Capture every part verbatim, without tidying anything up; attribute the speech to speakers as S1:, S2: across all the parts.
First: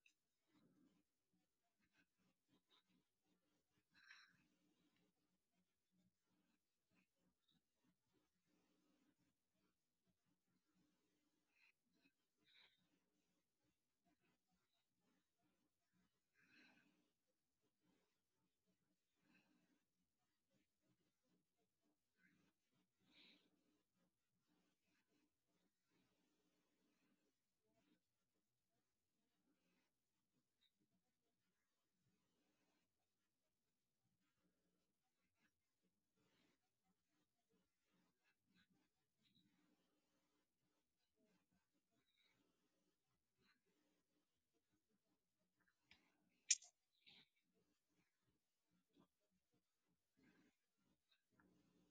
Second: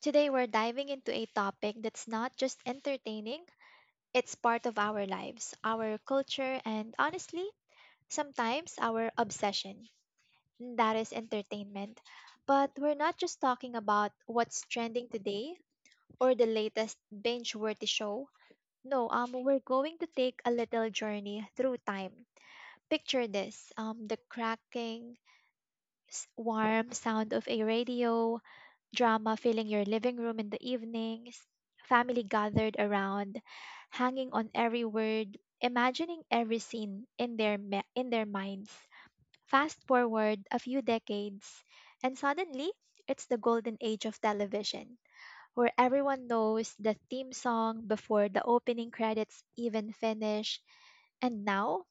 S1: today we're diving into a topic that's not just entertaining, it's part of our lives, our culture, and honestly, sometimes our obsession. And That is entertainment. But we're not just talking about what's trending today or the latest binge worthy show. No, um, we're going to take a little journey through time. Picture this um, the cracking, s- warm sound of a radio, drama filling your living room in the evenings, family gathered around, hanging on every word, imagining every scene in their ma- in their minds. Fast forward a few decades, and suddenly it's the golden age of television, where everyone knows the theme song before the opening credits even finish. And now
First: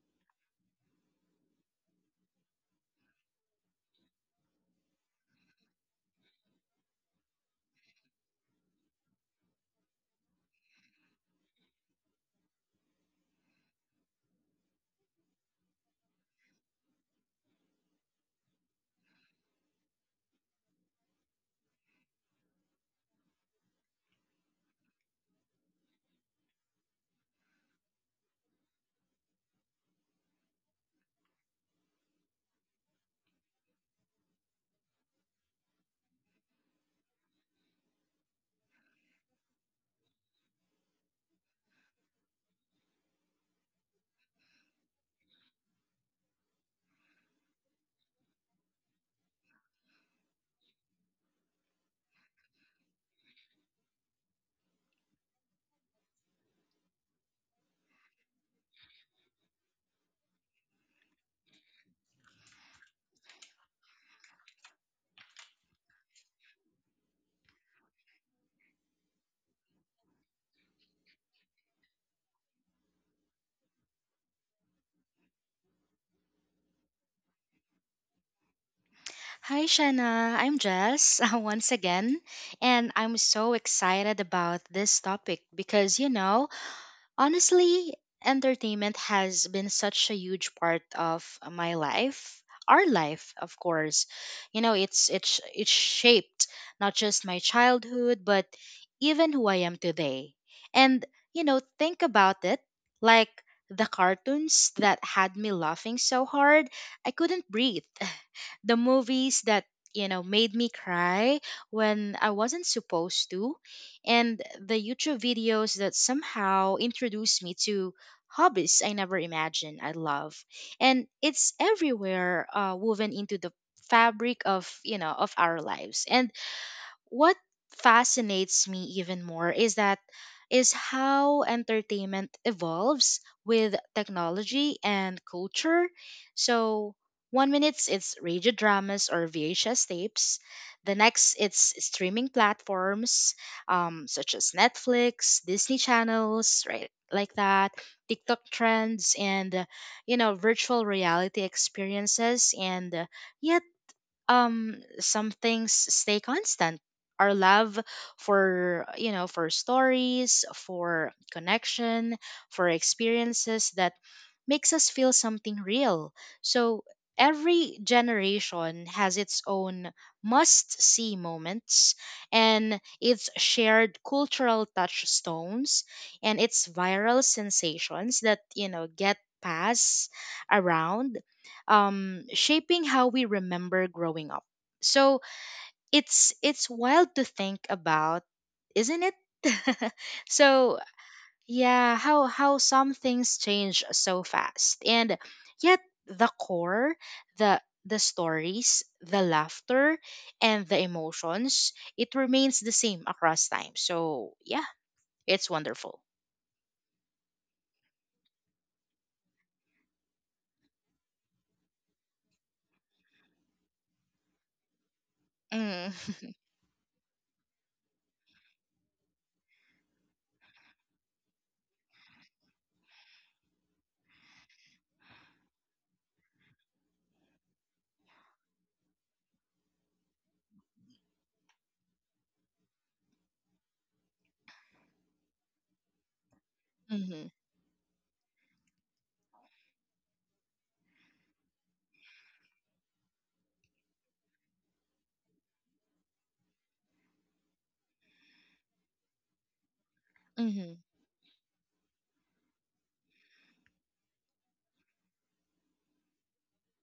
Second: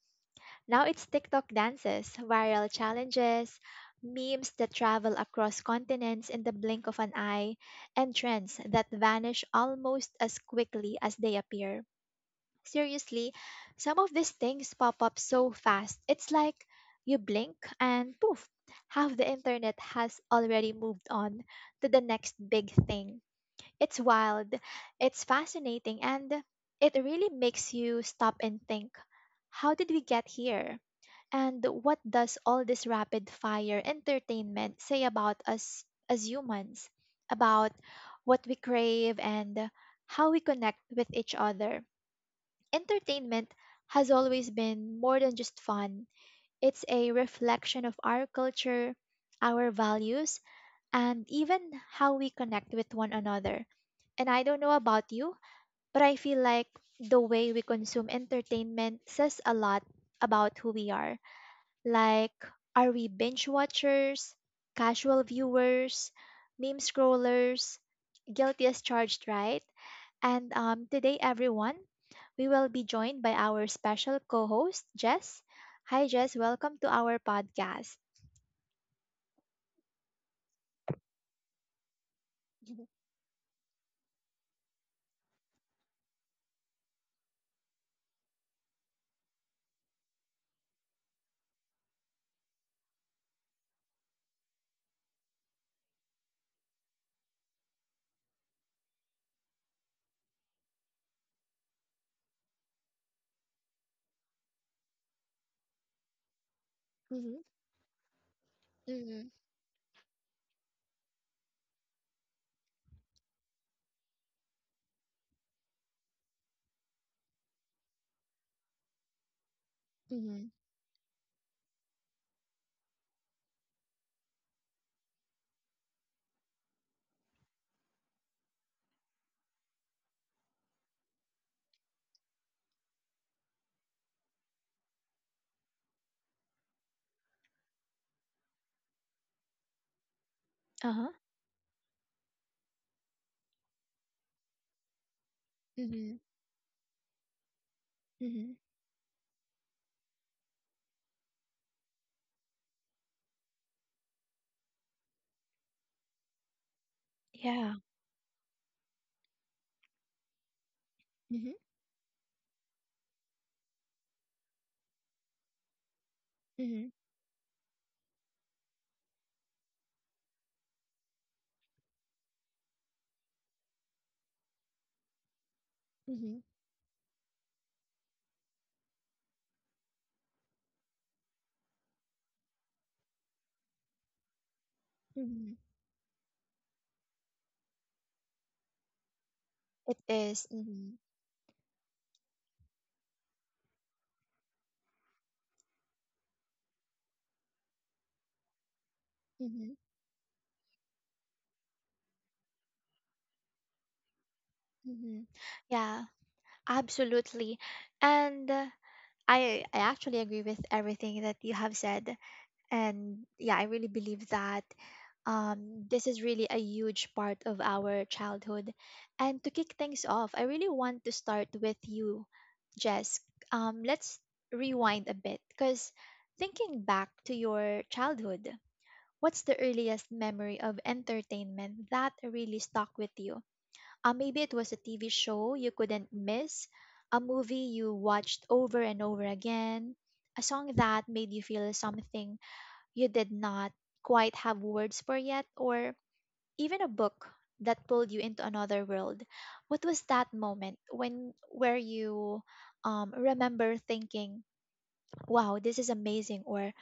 S1: now it's TikTok dances, viral challenges, memes that travel across continents in the blink of an eye, and trends that vanish almost as quickly as they appear. Seriously, some of these things pop up so fast. It's like you blink and poof, half the internet has already moved on to the next big thing. It's wild, it's fascinating, and it really makes you stop and think, how did we get here? And what does all this rapid fire entertainment say about us as humans, about what we crave and how we connect with each other? Entertainment has always been more than just fun, it's a reflection of our culture, our values, and even how we connect with one another. And I don't know about you, but I feel like the way we consume entertainment says a lot about who we are, like, are we binge watchers, casual viewers, meme scrollers, guilty as charged, right? And um, today, everyone, we will be joined by our special co host, Jess. Hi, Jess. Welcome to our podcast.
S2: Hi, Shanna. I'm Jess once again, and I'm so excited about this topic because you know, honestly, entertainment has been such a huge part of my life, our life, of course. You know, it's it's it's shaped not just my childhood, but even who I am today. And you know, think about it, like the cartoons that had me laughing so hard I
S1: Mhm.
S2: couldn't breathe, the
S1: Mhm.
S2: movies that you know made me cry when I wasn't supposed to, and the YouTube videos that somehow introduce me to hobbies I never imagined I love.
S1: Mhm.
S2: And it's everywhere, uh, woven into the fabric of you know of our lives. And what fascinates me even more is that is how entertainment evolves with technology and culture. So one minute it's radio dramas or V H S tapes, the
S1: Uh-huh.
S2: next it's streaming platforms, um, such as Netflix, Disney
S1: Mhm.
S2: channels, right? Like that, TikTok
S1: Mhm.
S2: trends, and uh, you know, virtual reality experiences, and uh, yet um some things stay constant. Our
S1: Yeah.
S2: love for you know for stories, for
S1: Mhm.
S2: connection, for experiences that makes us feel something real. So
S1: Mhm.
S2: every generation has its own must see moments, and its shared cultural touchstones, and
S1: Mhm.
S2: its viral sensations that you know get passed around, um, shaping how we remember growing up. So
S1: Mhm.
S2: it's it's wild to think about, isn't it?
S1: It is.
S2: So
S1: Mhm.
S2: yeah, how how some things change so fast, and yet the core, the the stories, the
S1: Mhm.
S2: laughter, and the emotions, it remains the same across time. So yeah,
S1: Mhm.
S2: it's wonderful.
S1: Yeah, absolutely. And uh, I I actually agree with everything that you have said, and yeah, I really believe that um,
S2: Mm.
S1: this is really a huge part of our childhood. And to kick things off, I really want to start with you, Jess. Um, let's rewind a bit, because thinking back to your childhood, what's the earliest memory of entertainment that really stuck with you? Uh, maybe it was a T V show you couldn't miss, a
S2: hmm
S1: movie you watched over and over again, a song that made you feel something you did not quite have words for yet, or even a book that pulled you into another world. What was that
S2: hmm
S1: moment when where you um, remember thinking, "Wow, this is amazing," or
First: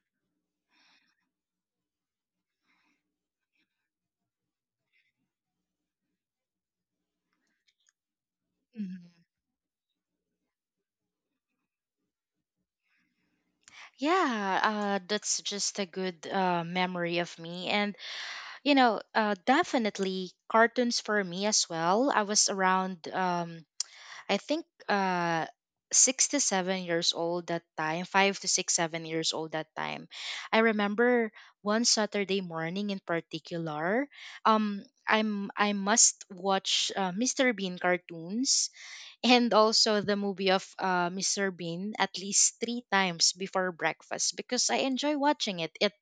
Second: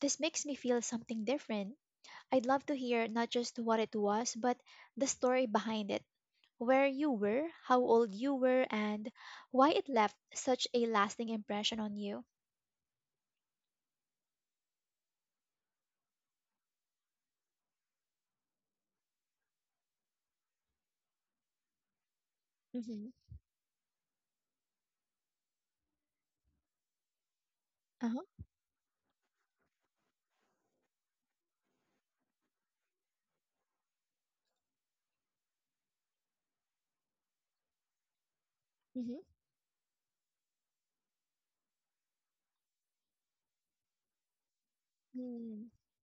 S1: "This makes me feel something different"? I'd love to hear not just what it was, but the story behind it, where you were, how old you were, and
S2: hmm
S1: why it left such a lasting impression on you.
S2: Yeah, uh, that's just a good uh, memory of me. And, you know, uh, definitely cartoons for me as well. I was
S1: Mm-hmm.
S2: around, um, I think, uh, six to seven years old that time,
S1: Uh-huh.
S2: five to six, seven years old that time. I remember one Saturday morning in particular. Um, I'm I must watch uh, mister Bean cartoons
S1: Mm-hmm.
S2: and also the movie of uh, mister Bean at least three times before breakfast because I enjoy watching
S1: Mm.
S2: it. It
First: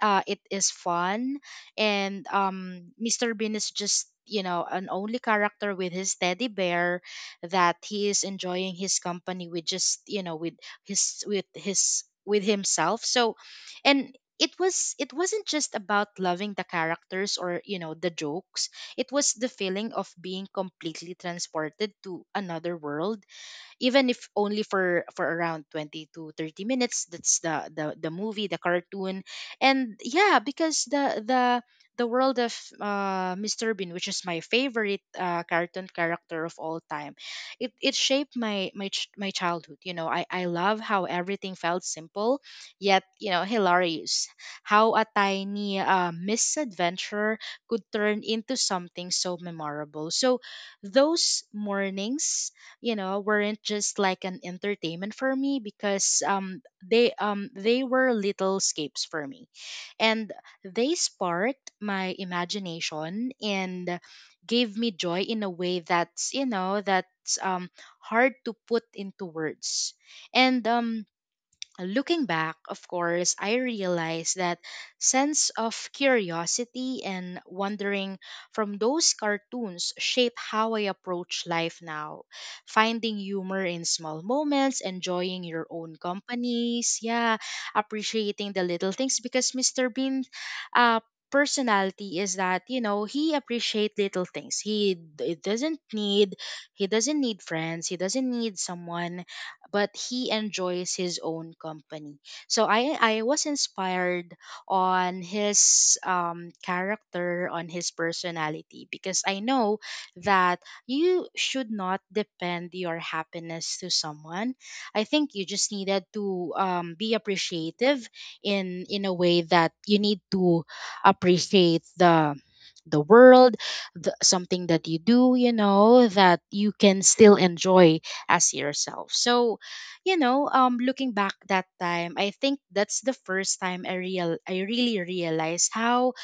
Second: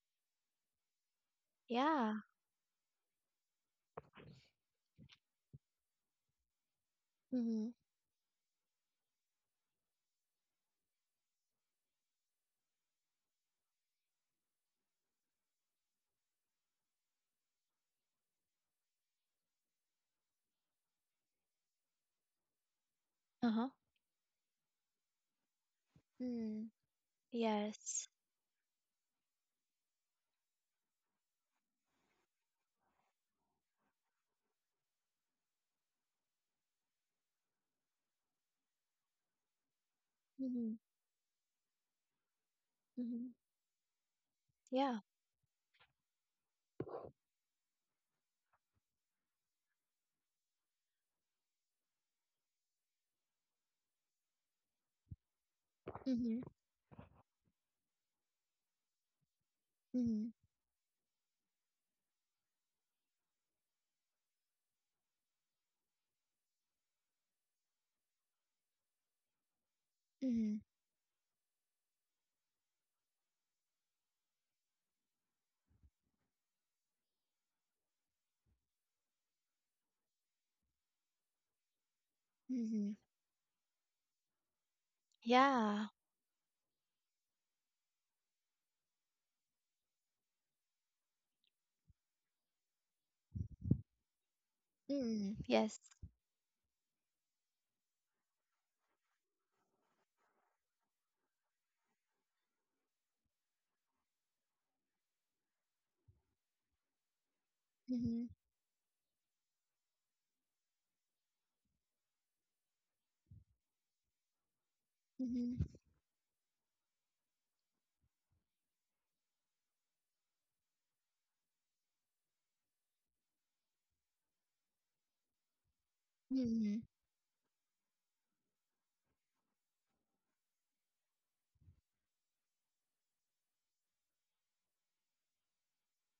S2: uh, It is fun,
S1: Yeah.
S2: and um, mister Bean is just you know an only character with his teddy bear
S1: Mm-hmm.
S2: that he is enjoying his company with, just you know with his with his with himself. So, and it was it wasn't just about loving the characters or you know the jokes. It was the feeling of being completely transported to another world,
S1: Uh-huh.
S2: even if only for for around twenty to thirty
S1: Mm.
S2: minutes, that's the the,
S1: Yes.
S2: the movie, the cartoon. And yeah, because the the the world of uh, mister Bean, which is my favorite uh, cartoon character of all time, it, it shaped my my ch- my childhood. You know, I, I
S1: Mm-hmm.
S2: love how everything felt simple, yet you
S1: Mm-hmm.
S2: know hilarious. How
S1: Yeah.
S2: a tiny uh, misadventure could turn into something so memorable. So those mornings you know weren't just like an entertainment for me, because
S1: Mm-hmm.
S2: um they um they were little escapes for me.
S1: Mm-hmm.
S2: And they sparked my imagination and gave me joy in a way that's you know that's um hard to put into words.
S1: Mm-hmm.
S2: And um looking back, of course, I realized that sense of curiosity and wondering from those cartoons shape how I approach life now.
S1: Mm-hmm.
S2: Finding humor in small moments, enjoying your
S1: Yeah.
S2: own companies, yeah, appreciating the little things, because mister Bean uh personality is that you know he appreciate little things. He d-
S1: Mm.
S2: doesn't
S1: Yes.
S2: need, he doesn't need friends, he doesn't need someone, but he enjoys his own company. So I I was inspired on his um, character, on his
S1: Mm-hmm.
S2: personality, because I know that you should not depend your happiness to someone. I think you just
S1: Mm-hmm.
S2: needed to um, be appreciative in in a way that you need to appreciate the the world, the, something that you do, you know that you
S1: Mm-hmm.
S2: can still enjoy as yourself. So you know, um, looking back that time, I think that's the first time I real I really realized how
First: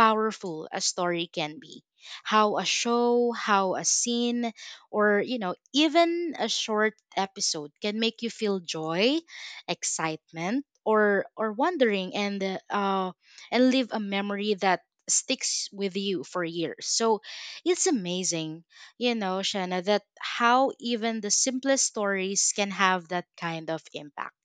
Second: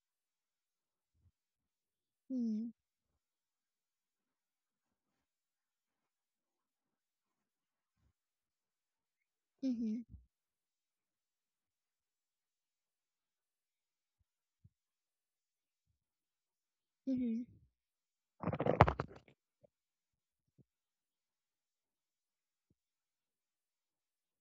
S2: powerful a story can be. How a
S1: Mm-hmm.
S2: show, how a scene, or you know, even a short episode can make you feel joy, excitement, or or wondering, and uh, uh, and leave a memory that sticks with you for years. So
S1: Mm-hmm.
S2: it's amazing, you know, Shanna, that how even the simplest stories can have that kind of impact.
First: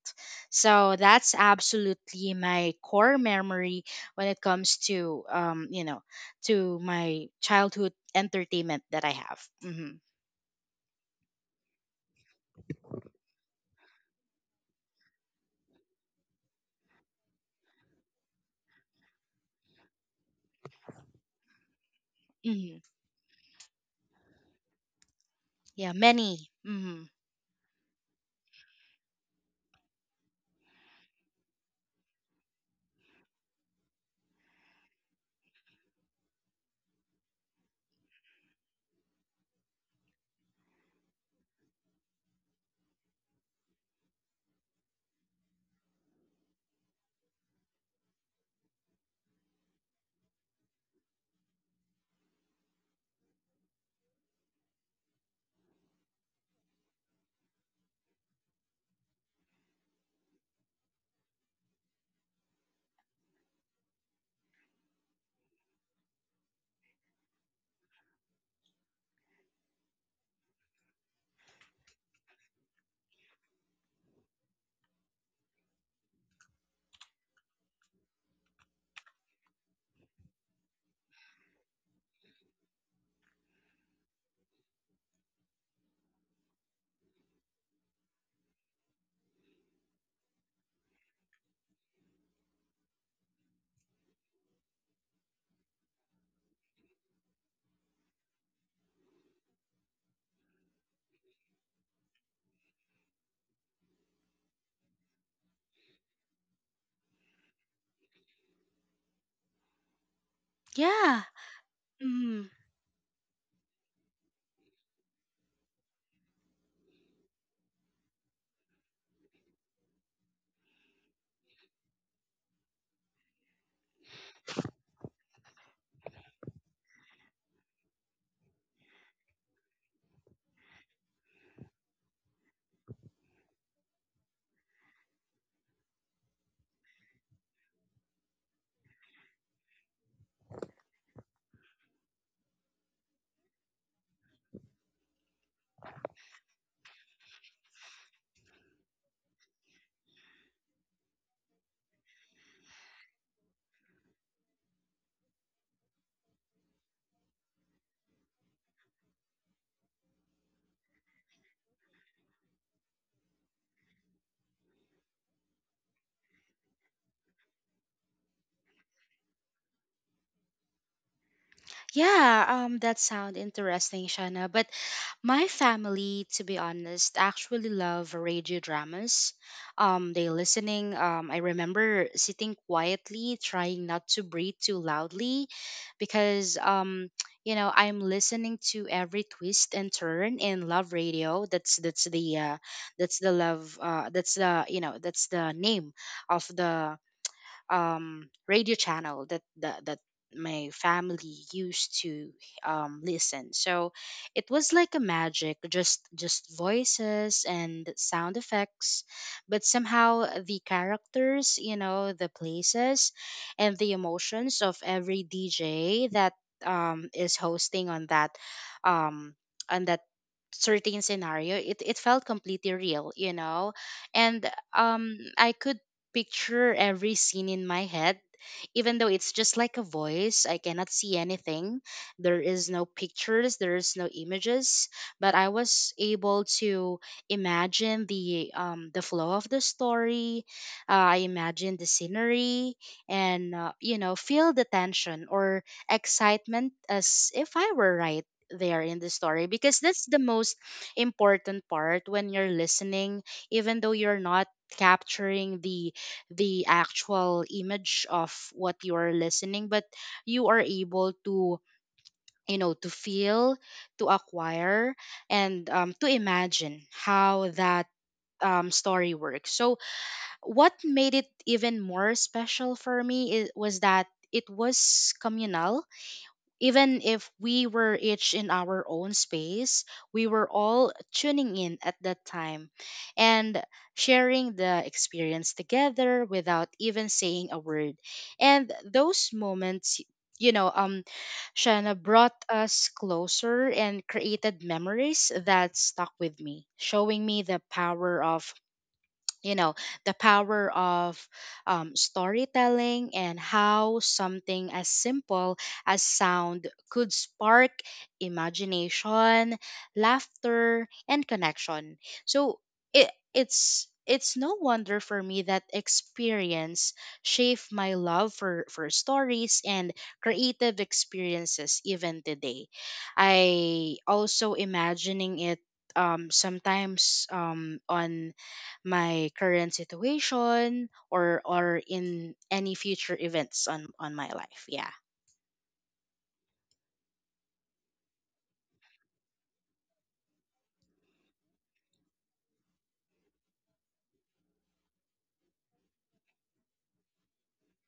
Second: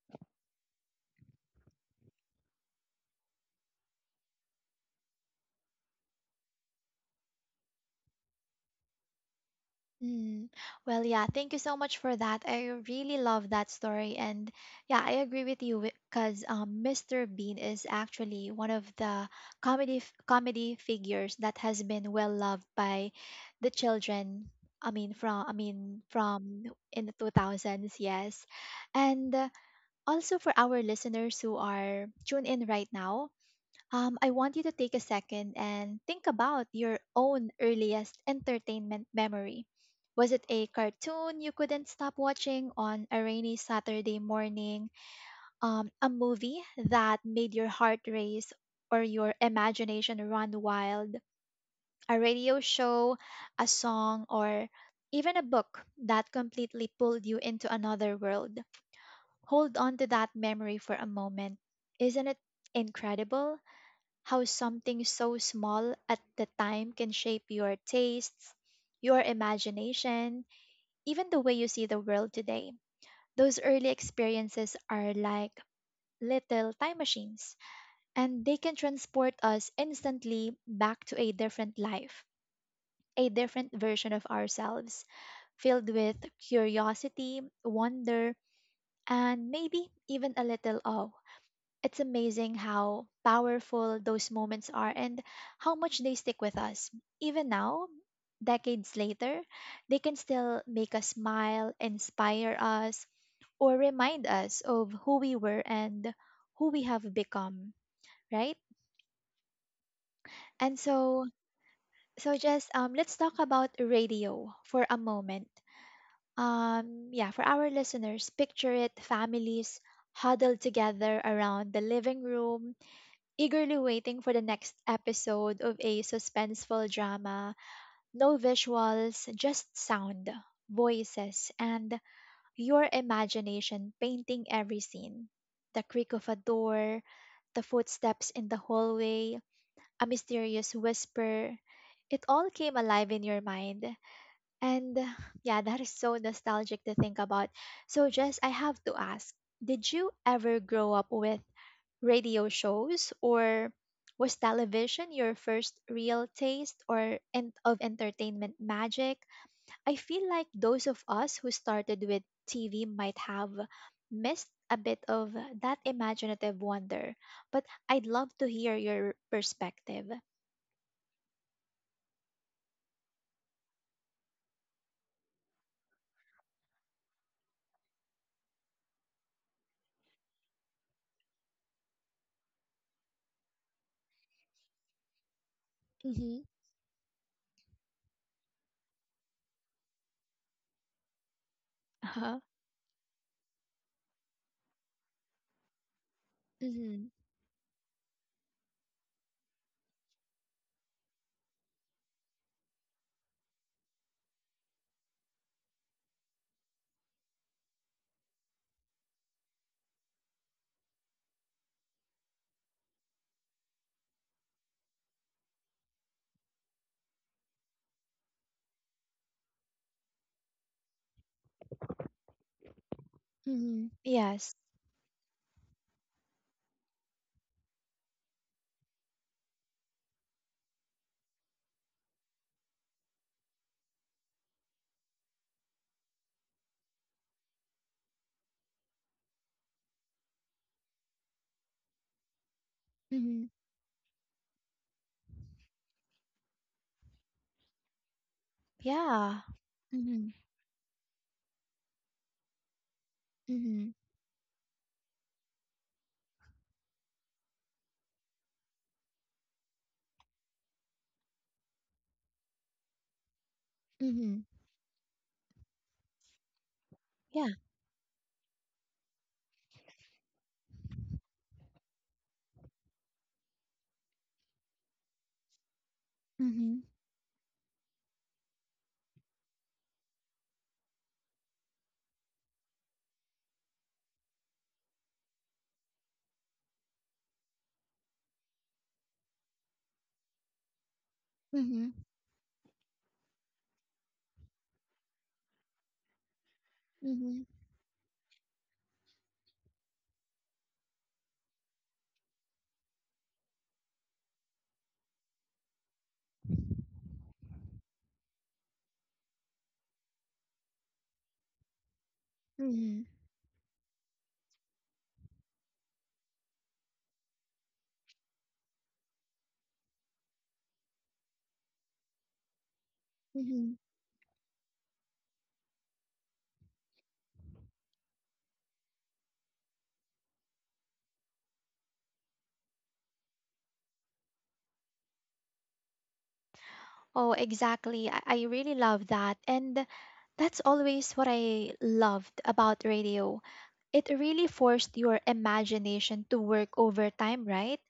S2: So that's absolutely my core memory when it comes to um you know to my childhood entertainment that I have. hmm
S1: Mm. Well, yeah, thank you so much for that. I really love that story. And yeah, I agree with you because um, Mister Bean is actually one of the comedy f- comedy figures that has been well loved
S2: hmm
S1: by the children. I mean, from I
S2: Yeah,
S1: mean,
S2: many.
S1: from in
S2: hmm
S1: the two thousands, yes. And uh, also for our listeners who are tuned in right now, um, I want you to take a second and think about your own earliest entertainment memory. Was it a cartoon you couldn't stop watching on a rainy Saturday morning? Um, a movie that made your heart race or your imagination run wild? A radio show, a song, or even a book that completely pulled you into another world? Hold on to that memory for a moment. Isn't it incredible how something so small at the time can shape your tastes, your imagination, even the way you see the world today. Those early experiences are like little time machines, and they can transport us instantly back to a different life, a different version of ourselves, filled with curiosity, wonder, and maybe even a little awe. It's amazing how powerful those moments are and how much they stick with us. Even now, decades later, they can still make us smile, inspire us, or remind us of who we were and who we have become, right? And
S2: Yeah.
S1: so, so
S2: hmm
S1: just um, let's talk about radio for a moment. Um, yeah, for our listeners, picture it, families huddled together around the living room eagerly waiting for the next episode of a suspenseful drama. No visuals, just sound, voices, and your imagination painting every scene. The creak of a door, the footsteps in the hallway, a mysterious whisper. It all came alive in your mind. And yeah, that is so nostalgic to think about. So, Jess, I have to ask, did you ever grow up with radio shows, or was television your first real taste or and of entertainment magic? I feel like those of us who started with T V might have missed a bit of that imaginative wonder, but I'd love to hear your perspective.
S2: Yeah. Um, that sound interesting, Shana. But my family, to be honest, actually love radio dramas. Um, they listening. Um, I remember sitting quietly, trying not to breathe too loudly,
S1: Mhm.
S2: because um, you know, I'm listening to every twist and turn in Love Radio. That's that's the
S1: Uh-huh.
S2: uh, that's the love. Uh, that's the you know that's the name of the
S1: Mhm.
S2: um, radio channel that, that that my family used to um, listen. So it was like a magic, just just voices and sound effects, but somehow the characters, you know, the places, and the emotions of every D J that um, is hosting on that um, on that certain scenario, it, it felt completely real, you know.
S1: Mhm.
S2: And
S1: Yes.
S2: um I could picture every scene in my head. Even though it's just like a voice, I cannot see anything. There is no pictures, there is no images, but I was able to imagine the um the flow of the story. Uh, I imagine the scenery,
S1: Mhm.
S2: and uh, you know, feel the tension or excitement as if I were right there in the
S1: Yeah.
S2: story, because that's the
S1: Mhm.
S2: most important part when you're listening, even
S1: Mhm.
S2: though you're not capturing the the actual image of what you are listening, but you are able to you know to feel, to
S1: Mhm.
S2: acquire, and um, to imagine how
S1: Yeah.
S2: that um, story works. So what made it even more special for me is was that it was communal,
S1: Mhm.
S2: even if we were each in our own space, we were all tuning in at that time and sharing the experience together without even saying a word. And those moments, you know, um,
S1: Mhm.
S2: Shana brought us closer and created memories that stuck with me, showing me
S1: Mhm.
S2: the power of you know the power of um, storytelling, and how something as simple as sound could spark imagination, laughter, and connection. So
S1: Mhm.
S2: it, it's it's no wonder for me that experience shaped my love for, for stories and creative experiences even today.
S1: Mhm.
S2: I also imagining it um, sometimes um, on my current situation or or in any future events on on my life. Yeah.
S1: Oh, exactly. I, I really love that. And that's always what I loved about radio. It really forced your imagination to work overtime, right?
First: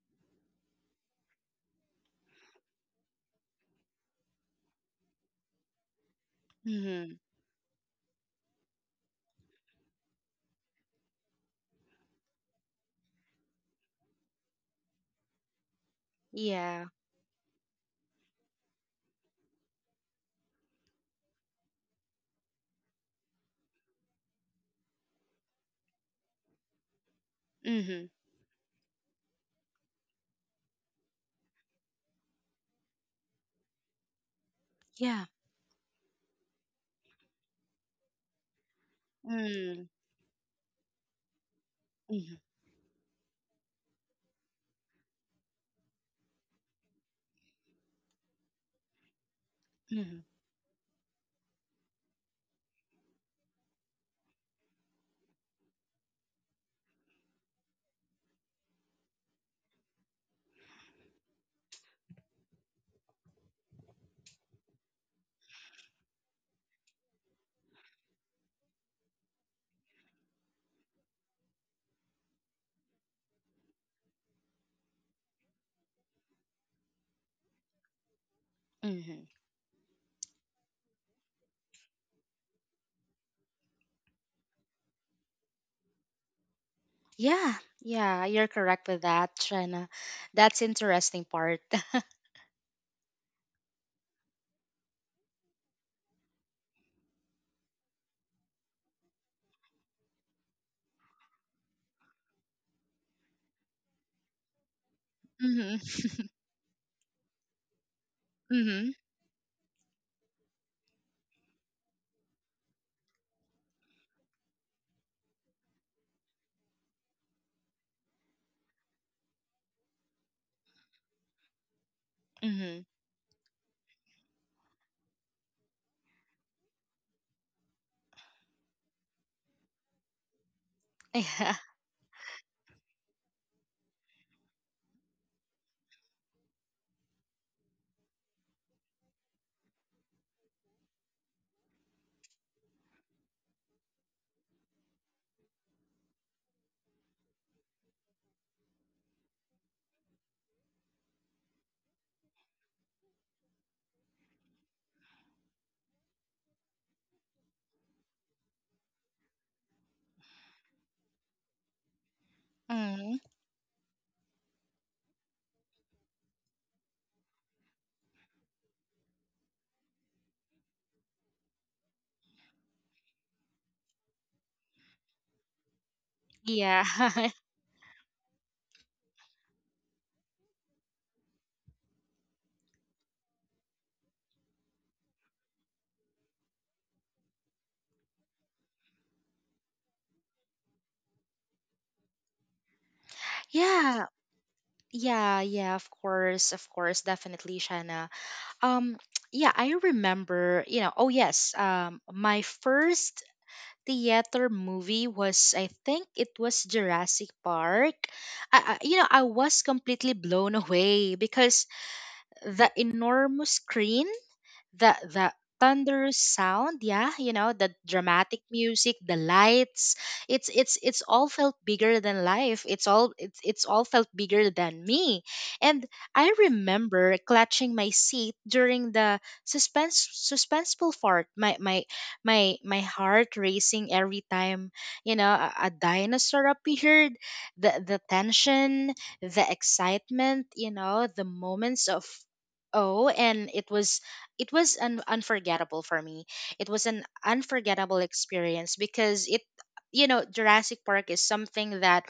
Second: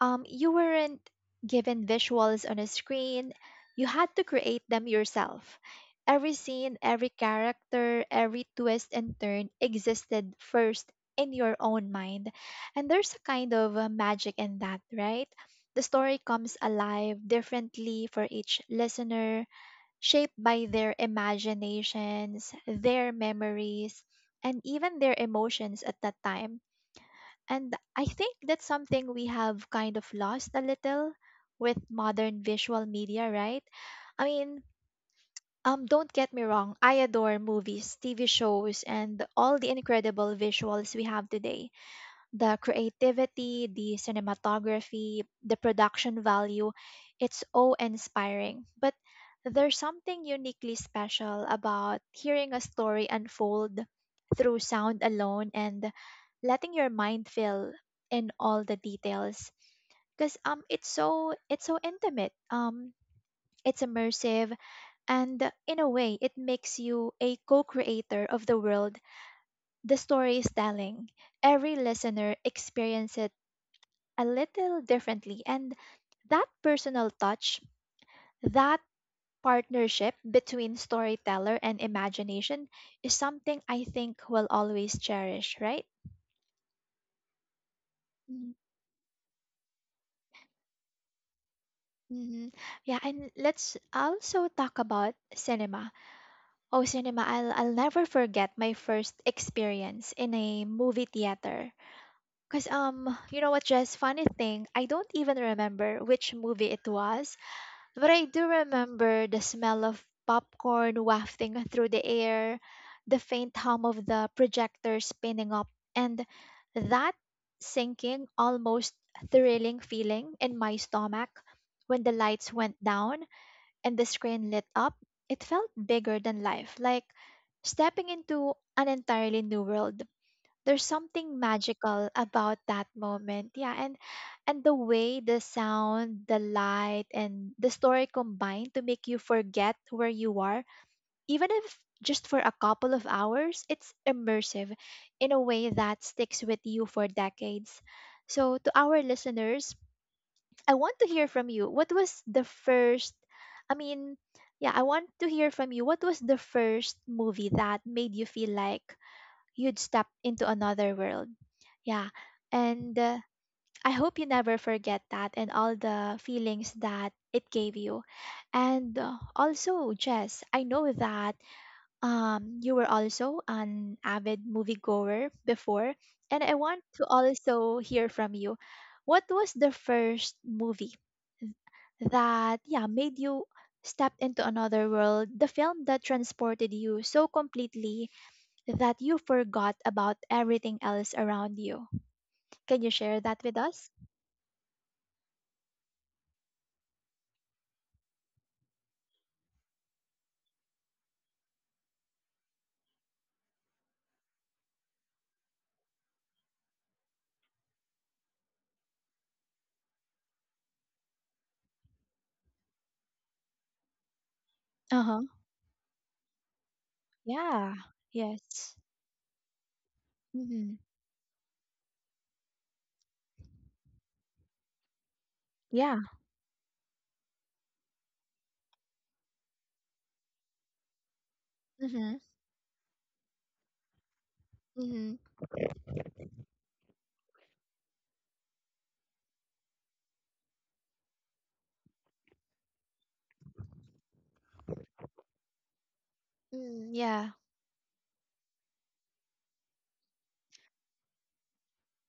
S1: Um, you weren't given visuals on a screen, you had to create them yourself. Every scene, every
S2: Mm-hmm.
S1: character, every twist and turn existed first in your own mind. And there's a kind of uh, magic in that, right? The story comes
S2: Yeah.
S1: alive differently for each listener, shaped by their imaginations, their memories, and even their emotions at that time, and I
S2: Mm-hmm.
S1: think that's something we have kind of lost a little with modern visual media, right? I mean,
S2: Yeah.
S1: um, don't get me wrong, I adore movies, T V shows, and all the
S2: Mm-hmm.
S1: incredible visuals we have today, the creativity, the cinematography, the production value, it's all inspiring. But there's
S2: Mm-hmm.
S1: something uniquely special about hearing a story unfold through sound alone and letting your mind fill in all the details, because um it's so it's so intimate, um it's immersive, and in a way it makes you a co-creator of the world the story is telling. Every listener experiences a little differently. And that personal touch, that
S2: Mm-hmm.
S1: partnership between storyteller and imagination is something I think we'll always cherish, right?
S2: Yeah, yeah, you're
S1: Mm-hmm.
S2: correct with that, Trina. That's interesting part.
S1: Mm-hmm. Yeah, and let's also talk about cinema. Oh, cinema, I'll, I'll never forget my first experience in a movie theater. Because, um, you know what, Jess, funny thing, I don't even
S2: Mm-hmm.
S1: remember which movie it was. But I do
S2: Mm-hmm.
S1: remember the smell of popcorn wafting through the air, the faint hum of the projector spinning up, and that sinking, almost thrilling feeling in my stomach when the lights
S2: Mm-hmm.
S1: went down and the screen lit up. It felt bigger than life, like stepping into an entirely new world. There's something
S2: Yeah.
S1: magical about that moment, yeah, and and the way the sound, the light, and the story combine to make you forget where you are, even if just for a couple of hours. It's immersive in a way that sticks with you for decades. So to our listeners, I want to hear from you what was the first I mean yeah, I want to hear from you, what was the first movie that made you feel like you'd step into another world. Yeah. And uh,
S2: Mm-hmm.
S1: I hope you never forget that and all the feelings that it gave you. And uh, also, Jess, I know that um, you were also an avid moviegoer before. And I
S2: Yeah.
S1: want to also hear from you. What was the first movie that, yeah, made you step into another world? The film that transported you so completely that you forgot about everything else around you. Can you share that with us?
S2: Yeah, yeah, yeah, of course, of course, definitely, Shana. um yeah, I remember, you know, oh yes, um my first theater movie was I think it was Jurassic Park. I, I you know, I was completely blown away because the enormous screen, the
S1: Uh huh.
S2: the thunderous sound, yeah, you know, the
S1: Yeah.
S2: dramatic
S1: Yes.
S2: music, the lights, it's
S1: Mm-hmm.
S2: it's it's all felt bigger than life. It's all it's, it's all felt bigger than me. And
S1: Yeah.
S2: I remember clutching my seat during the suspense suspenseful part, my my
S1: Mm-hmm.
S2: my my heart racing every time, you
S1: Mm-hmm.
S2: know, a, a dinosaur appeared. The the tension, the excitement, you know, the moments of oh. And it was, it was an unforgettable for me. It was
S1: Mm-hmm.
S2: an
S1: Yeah.
S2: unforgettable experience, because it, you know, Jurassic Park is something that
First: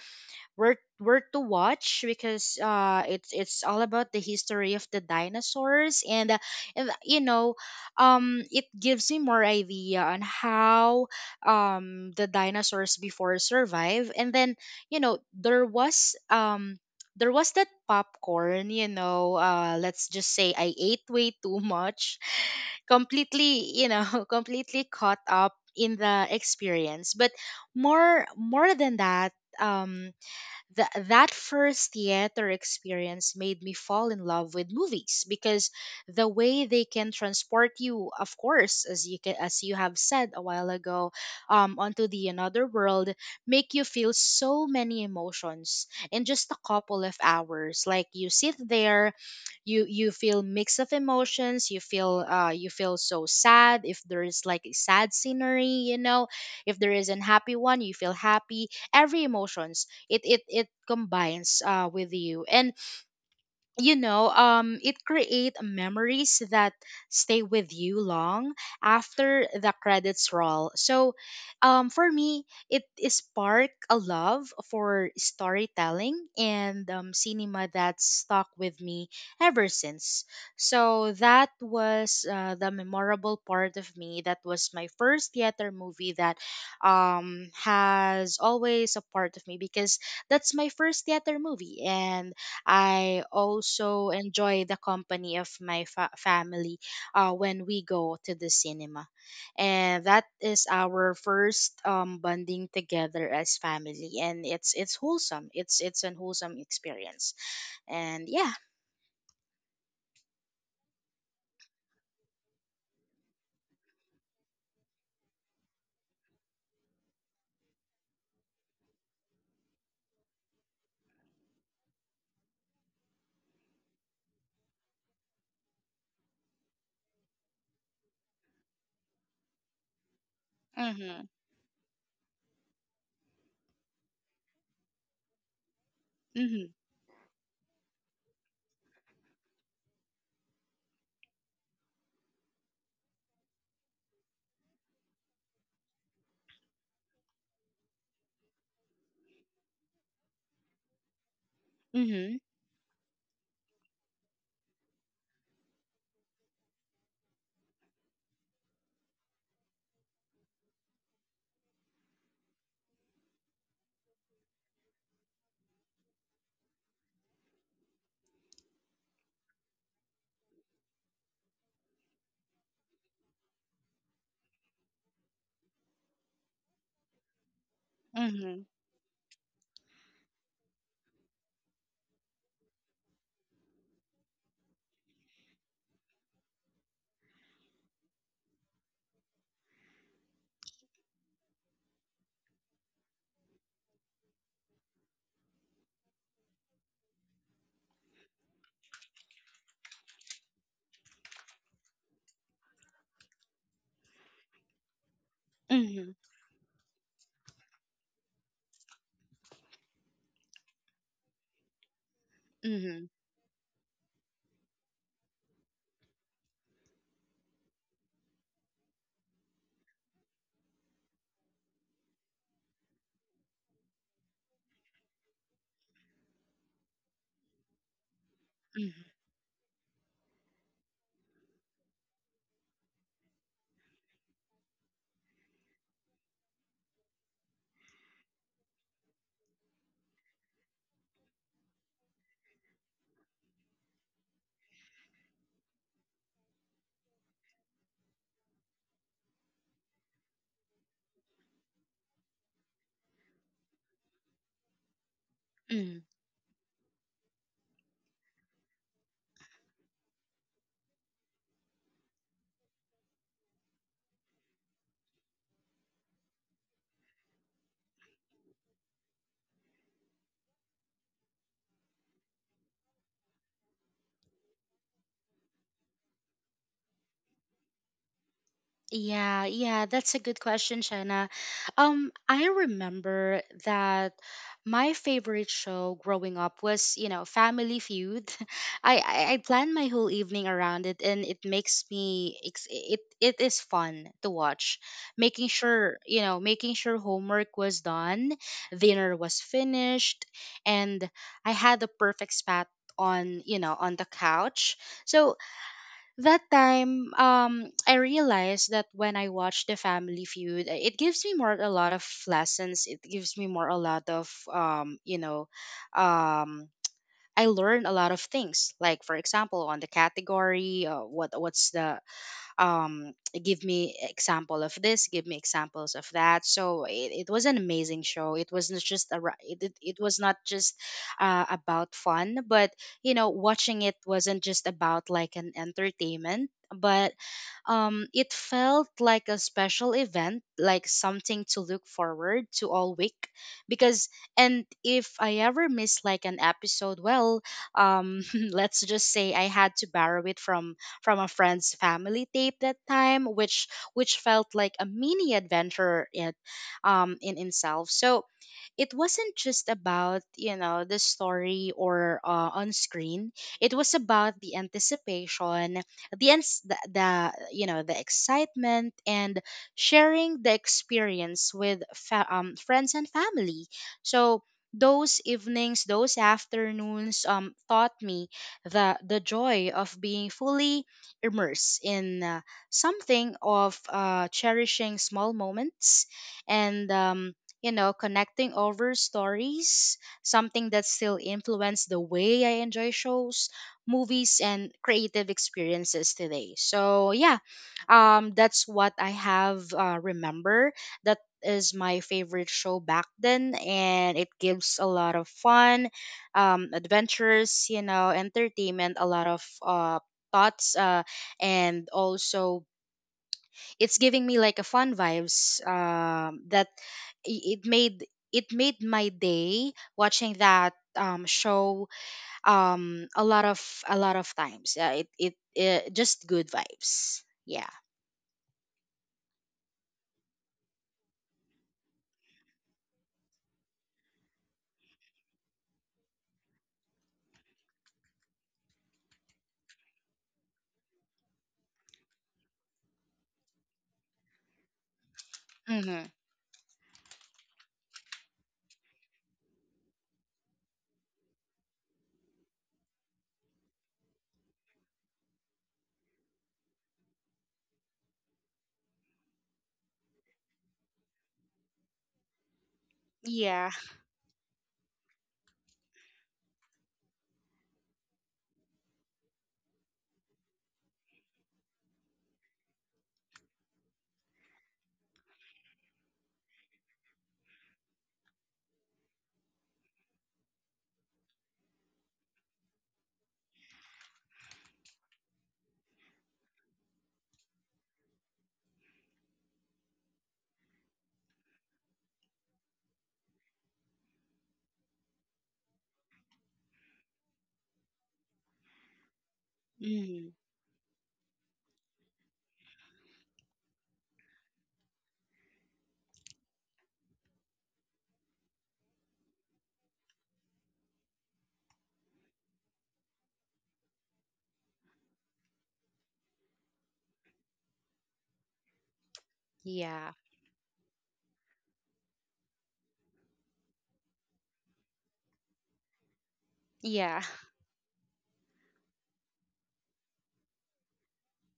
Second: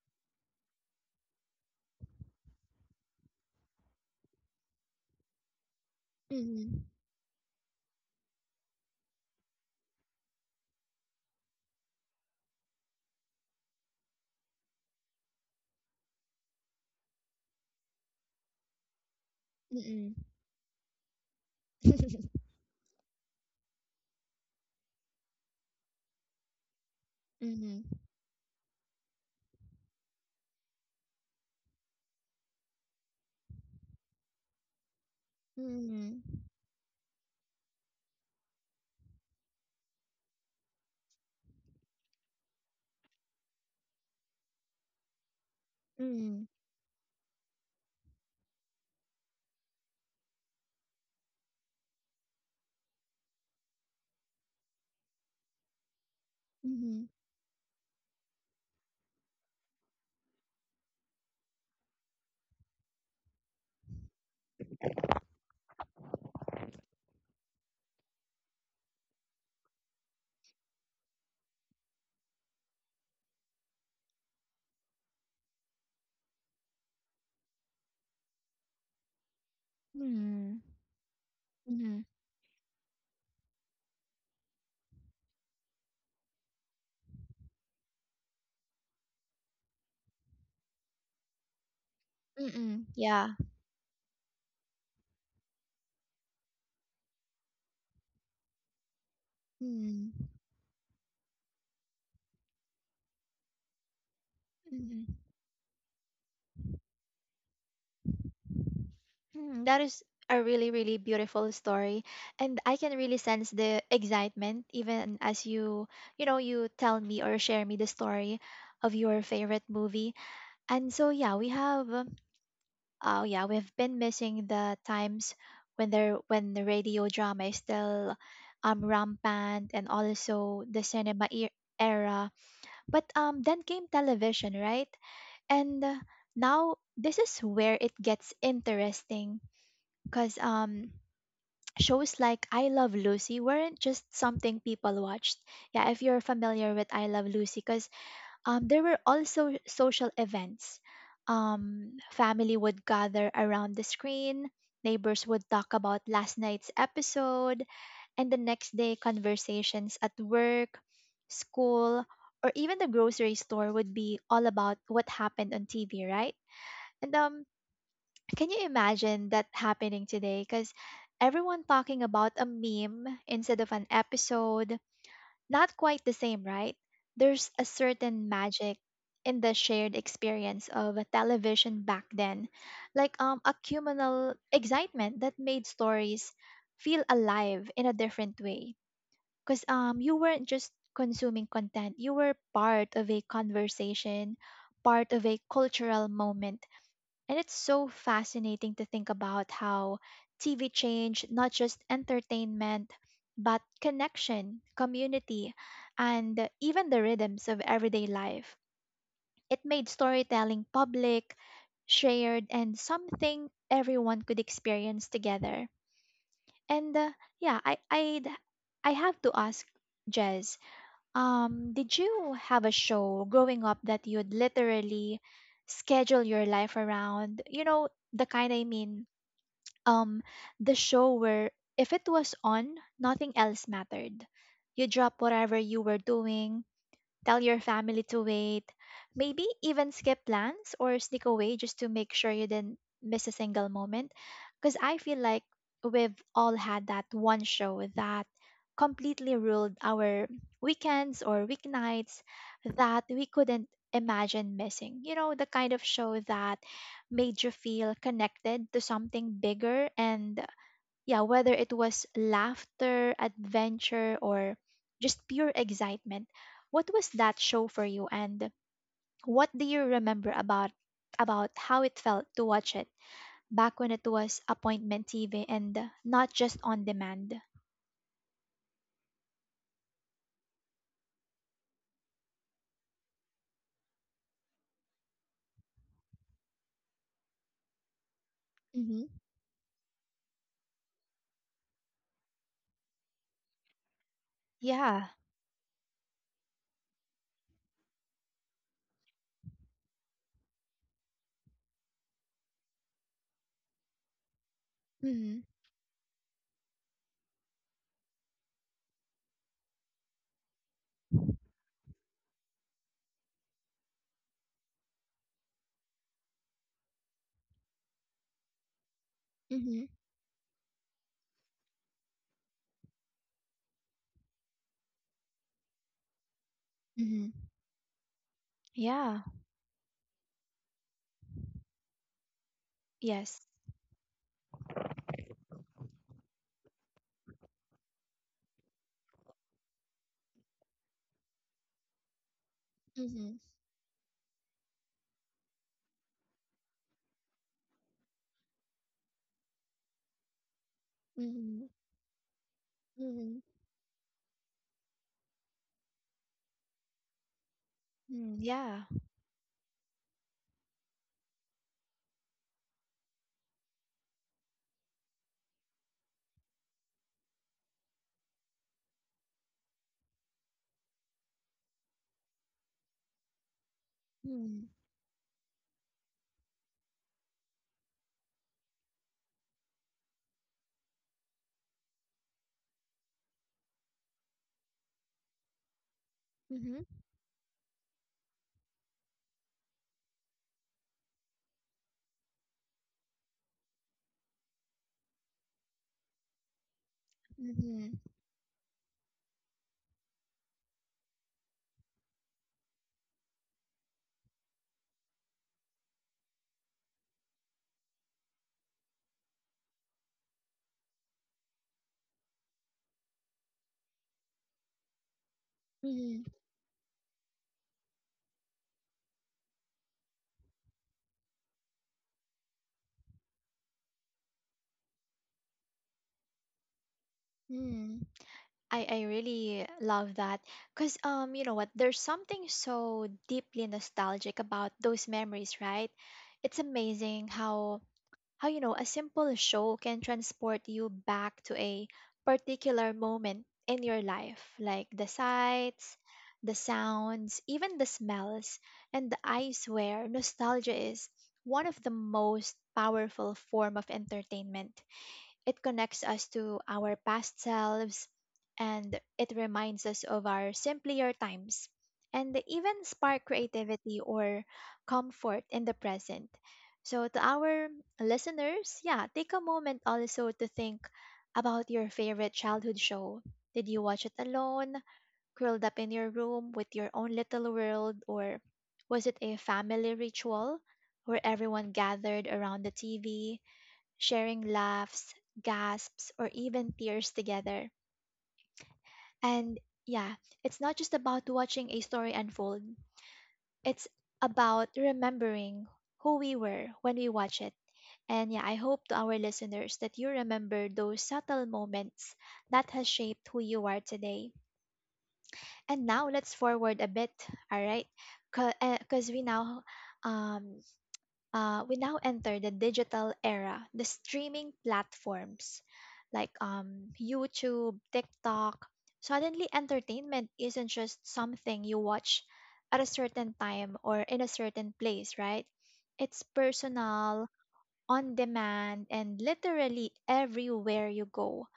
S2: worth worth to watch, because uh it's it's all about the history of the dinosaurs, and, uh,
S1: Mm-hmm.
S2: and you know, um it gives me more idea on how um the dinosaurs before survive. And then, you know, there was um there was that popcorn, you know. Uh let's
S1: Mm-hmm.
S2: just say I ate way too much. Completely, you know, completely caught up in the experience, but
S1: Mm-hmm.
S2: more more than that, um Th- that first theater experience made me fall in love with movies because
S1: Mm-hmm.
S2: the way they can transport you, of course, as you can, as you have said a while ago, um, onto the another world, make you feel so many emotions in
S1: Mm-hmm.
S2: just a couple of hours. Like you sit there, you you feel mix of emotions. You feel uh you feel so sad if there is like a sad scenery you know If there
S1: Mm-hmm.
S2: is an happy one, you feel happy, every emotions. It it it combines uh with you. And you know um it create memories that stay with you long after the credits roll. So um for me it is spark a love for storytelling and um, cinema that stuck with me ever since.
S1: Mm,
S2: So that
S1: mhm,
S2: was uh, the memorable part of me. That was my first theater movie that um has always a part of me because that's my first theater movie. And
S1: mm-mm,
S2: I
S1: yeah.
S2: also enjoy the company of my fa- family uh, when we go to the cinema. And
S1: Mm,
S2: that is our first um, bonding together as family. And it's it's
S1: mhm.
S2: wholesome. It's it's an wholesome experience. And yeah.
S1: Mm, that is a really, really beautiful story. And I can really sense the excitement even as you, you know, you tell me or share me the story of your favorite movie. And so yeah, we have um, oh yeah, we've been missing the times when there when the radio drama is still um rampant and also the
S2: Mm-hmm.
S1: cinema e- era. But um then came television, right? And uh,
S2: Mm-hmm.
S1: now this is where it gets interesting because um, shows like I Love Lucy weren't just something people watched. Yeah, if you're familiar with I Love Lucy, because um, there were also social events. Um,
S2: Mm-hmm.
S1: family would gather around the screen. Neighbors would talk about last night's episode and the next day conversations at work, school, or even the grocery store would be all about what happened on T V, right? And um, can you imagine that happening today? Because everyone talking about a meme instead of an episode, not quite the same, right? There's a certain
S2: Mm-hmm.
S1: magic in the shared experience of a television back then, like um, a communal excitement that made stories feel alive in a different way. Because um, you weren't just consuming content, you were part of a conversation, part of a cultural moment and it's so fascinating to think about how T V changed not just entertainment, but connection, community,
S2: Mm-hmm.
S1: and even the rhythms of everyday life. It made storytelling public, shared, and
S2: Mm-hmm.
S1: something everyone could experience together. And uh, yeah, I, I'd, I have to ask Jez, um, did you have a show growing up that you'd literally schedule your life around? You know, the kind I mean, um, the show where if it was on, nothing else mattered. You drop whatever you were doing, tell your family to wait. Maybe even skip plans or sneak away just to make sure you didn't miss a single moment. Because I feel like we've all had that one show that completely ruled our weekends or weeknights that we couldn't imagine missing. You know, the kind of
S2: Mm-hmm.
S1: show that made you feel connected to something bigger and yeah, whether it was laughter, adventure, or just pure excitement, what was that show for you, and what do you remember about about how it felt to watch it back when it was appointment T V and not just on demand?
S2: Yeah, yeah, that's a good question, Shanna. Um, I remember that my favorite show growing up was, you know, Family Feud. I
S1: Mm-hmm.
S2: I, I plan my whole evening around it, and it makes me it's, it it is fun to watch.
S1: Yeah.
S2: Making sure, you know, making sure homework was done, dinner was finished, and I had the perfect spot on, you know, on the couch. So
S1: Mm-hmm.
S2: that time, um, I realized that when I watch the Family Feud, uh, it gives me more a lot of lessons. It gives me more a lot of um, you know, um, I learn a lot of things. Like for example, on
S1: Mm-hmm.
S2: the category, uh, what what's the um, give me example of this, give me examples of that. So it, it
S1: Mm-hmm.
S2: was an amazing show. It was not just a,
S1: Yeah.
S2: ri- it, it, it was not just uh, about fun, but you know,
S1: Yes.
S2: watching it wasn't just about like an entertainment, but um, it felt like a special event, like something to look forward to all week.
S1: Mm-hmm.
S2: Because, and if I ever miss like an episode, well, um, let's just say I had to borrow it from from a
S1: Mm-hmm.
S2: friend's family tape that time,
S1: Mm-hmm.
S2: which which felt like a mini adventure in um in itself. So
S1: Yeah.
S2: it wasn't just about, you know, the story or uh, on screen. It was about the anticipation, the, ans- the the you know the excitement, and sharing the experience with fa- um, friends and family. So
S1: Mm-hmm.
S2: those evenings, those afternoons, um, taught me the the joy of being fully immerse in uh, something, of uh, cherishing small moments and
S1: Mm-hmm.
S2: um, you know, connecting over stories, something that still influence the way I enjoy shows, movies, and creative experiences today. So yeah,
S1: Mm-hmm.
S2: um, that's what I have uh, remember. That is my favorite show back then and it gives a lot of fun, um, adventures, you know, entertainment, a lot of uh, thoughts, uh, and also it's giving me like a fun vibes um that i- it made, it made my day watching that um show um a lot of, a lot of times. Yeah, it it, it just good vibes. Yeah.
S1: Mm-hmm. I, I really love that because um you know what, there's something so deeply nostalgic about those memories, right? It's amazing how how you know a simple show can transport you back to a particular moment in your life, like the sights,
S2: Mm-hmm.
S1: the sounds, even the smells. And I swear nostalgia is one of the most powerful form of entertainment. It connects us to our past selves and it reminds us of our simpler times and even spark
S2: Yeah.
S1: creativity or comfort in the present. So, to our listeners, yeah, take a moment also to think about your favorite childhood show. Did you watch it alone, curled up in your room with your own little world, or was it a family ritual where everyone gathered around the T V sharing laughs, gasps, or even tears together? And yeah, it's not just about watching a story unfold, it's about remembering who we were when we watch it. And yeah, I hope to our listeners that you
S2: Hmm.
S1: remember those subtle moments that has shaped who you are today. And now let's forward a bit, all right? Because we now um, uh, we now enter the digital era, the streaming platforms like um, YouTube, TikTok. Suddenly,
S2: Yeah.
S1: entertainment isn't just something you watch at a certain time or in a certain place, right? It's
S2: Yeah.
S1: personal, on demand, and literally everywhere you go.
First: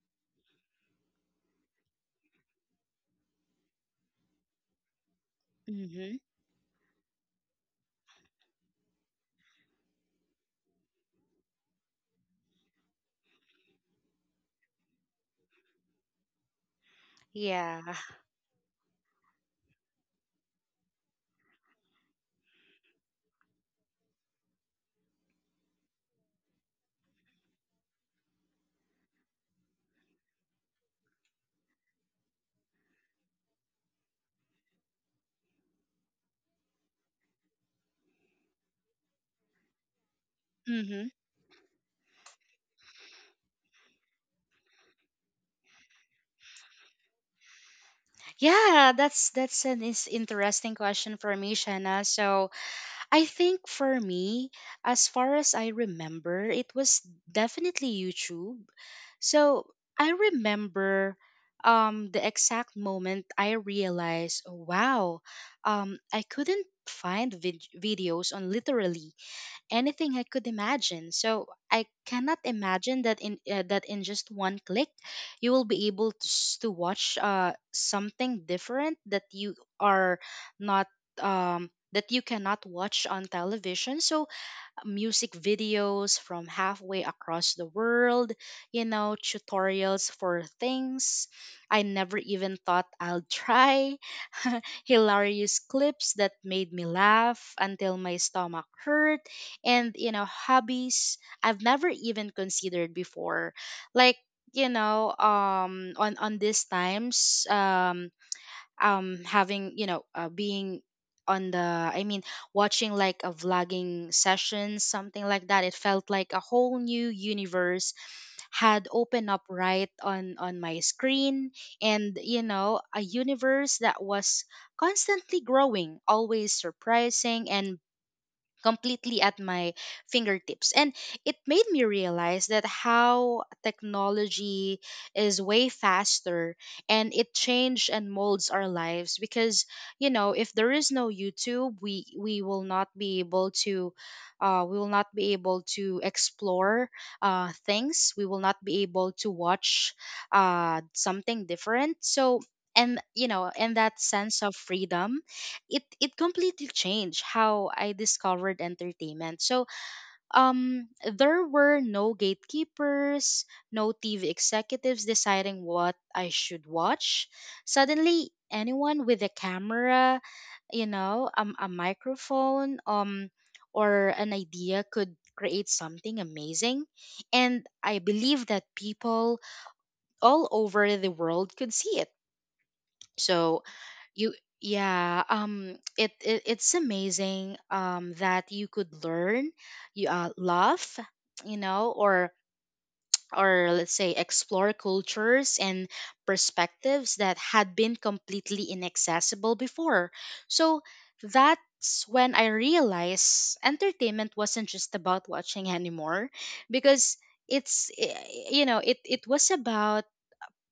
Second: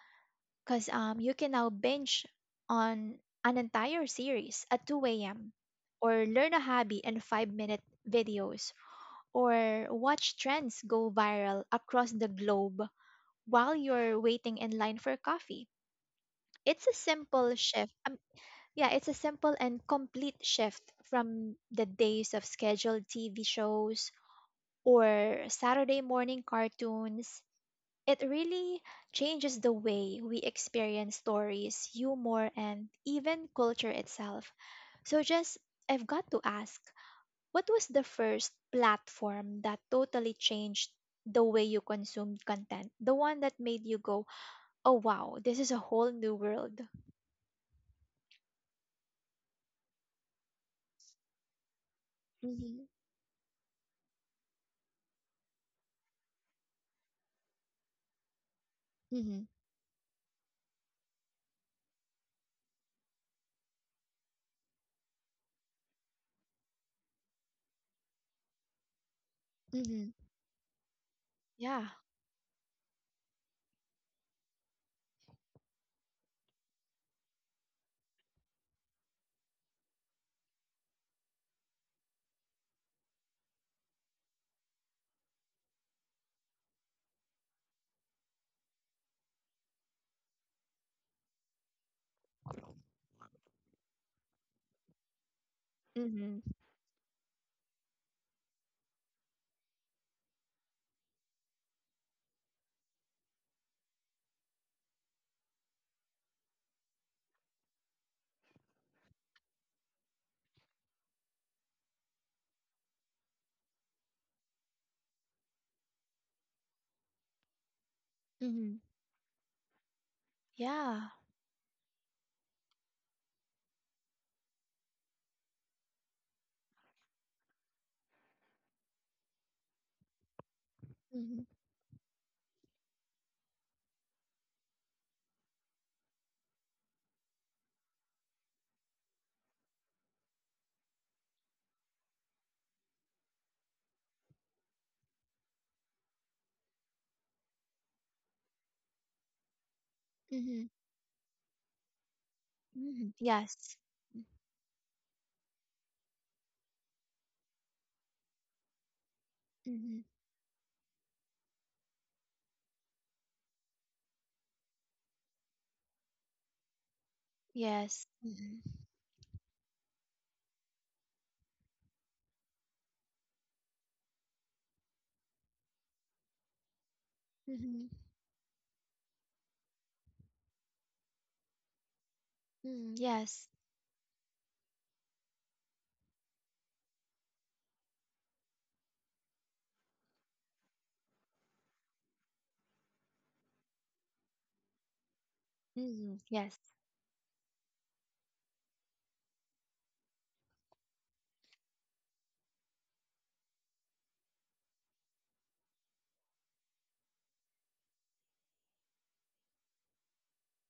S1: Because um, you can now binge on an entire series at two a m
S2: Mm-hmm.
S1: or learn a hobby in five minute videos or watch trends go viral across the globe while you're waiting in line for coffee. It's a simple
S2: Yeah.
S1: shift. Um, yeah, it's a simple and complete shift from the days of scheduled T V shows or Saturday morning cartoons. It really changes the way we experience stories, humor, and even culture itself. So, just I've got to ask, what was the first platform that totally changed
S2: Mm-hmm.
S1: the way you consumed content? The one that made you go, "Oh wow, this is a whole new world."
S2: Yeah, that's that's an is interesting question for me, Shanna. So
S1: Mhm.
S2: I think for me, as far as I remember, it was definitely YouTube.
S1: Mhm.
S2: So I remember um, the exact moment I realized, "Oh, wow, um, I couldn't find vid- videos on literally
S1: Mhm.
S2: anything I could imagine." So I
S1: Yeah.
S2: cannot imagine that in uh, that in just one click, you will be able to, s- to watch uh, something different that you are not um, that you cannot watch on television. So music videos from halfway across the world, you know, tutorials for things I never even thought I'll try, hilarious clips that
S1: Mhm.
S2: made me laugh until my stomach hurt, and, you know, hobbies I've never even considered before. Like, you know um on on these times um um having, you know, uh, being on the, I mean, watching like a vlogging session, something like that. It felt like a whole new universe
S1: Mhm.
S2: had opened up right on on my
S1: Yeah.
S2: screen, and you know, a universe that was constantly growing, always surprising, and completely at my fingertips. And it
S1: Mhm.
S2: made me realize that how technology is way faster, and it changed and molds our lives, because you know if there is no YouTube, we we will not be able to, uh, we will not be able to explore uh, things, we will not be able to watch
S1: Mhm.
S2: uh, something different. So and
S1: Mhm.
S2: you know in
S1: Yes.
S2: that sense of freedom, it it completely changed how I discovered entertainment. So
S1: Mhm.
S2: um there were no gatekeepers, no T V executives deciding what I should watch.
S1: Yes.
S2: Suddenly
S1: Mhm.
S2: anyone with a camera, you know, um, a microphone, um or an idea could create something amazing, and
S1: Mhm.
S2: I believe that people all over the world could see it.
S1: Mhm. Yes.
S2: So you, yeah, um it, it it's amazing um that you could learn, you uh, love, you know, or or let's say explore cultures and
S1: Mhm. Yes.
S2: perspectives that had been completely inaccessible before. So that's when I realized entertainment wasn't just about watching anymore, because it's eh, you know it it was about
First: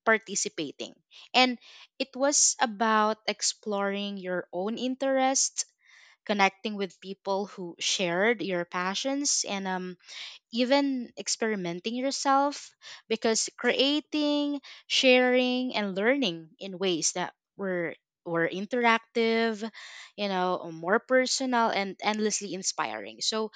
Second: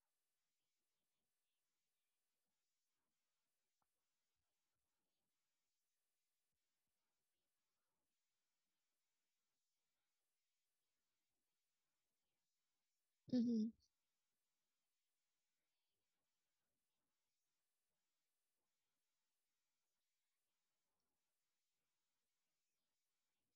S2: participating. And it was about exploring your own interests, connecting with people who shared your passions, and um, even experimenting yourself, because
S1: Mhm.
S2: creating, sharing, and learning in ways that were were interactive, you know, more personal and endlessly inspiring. So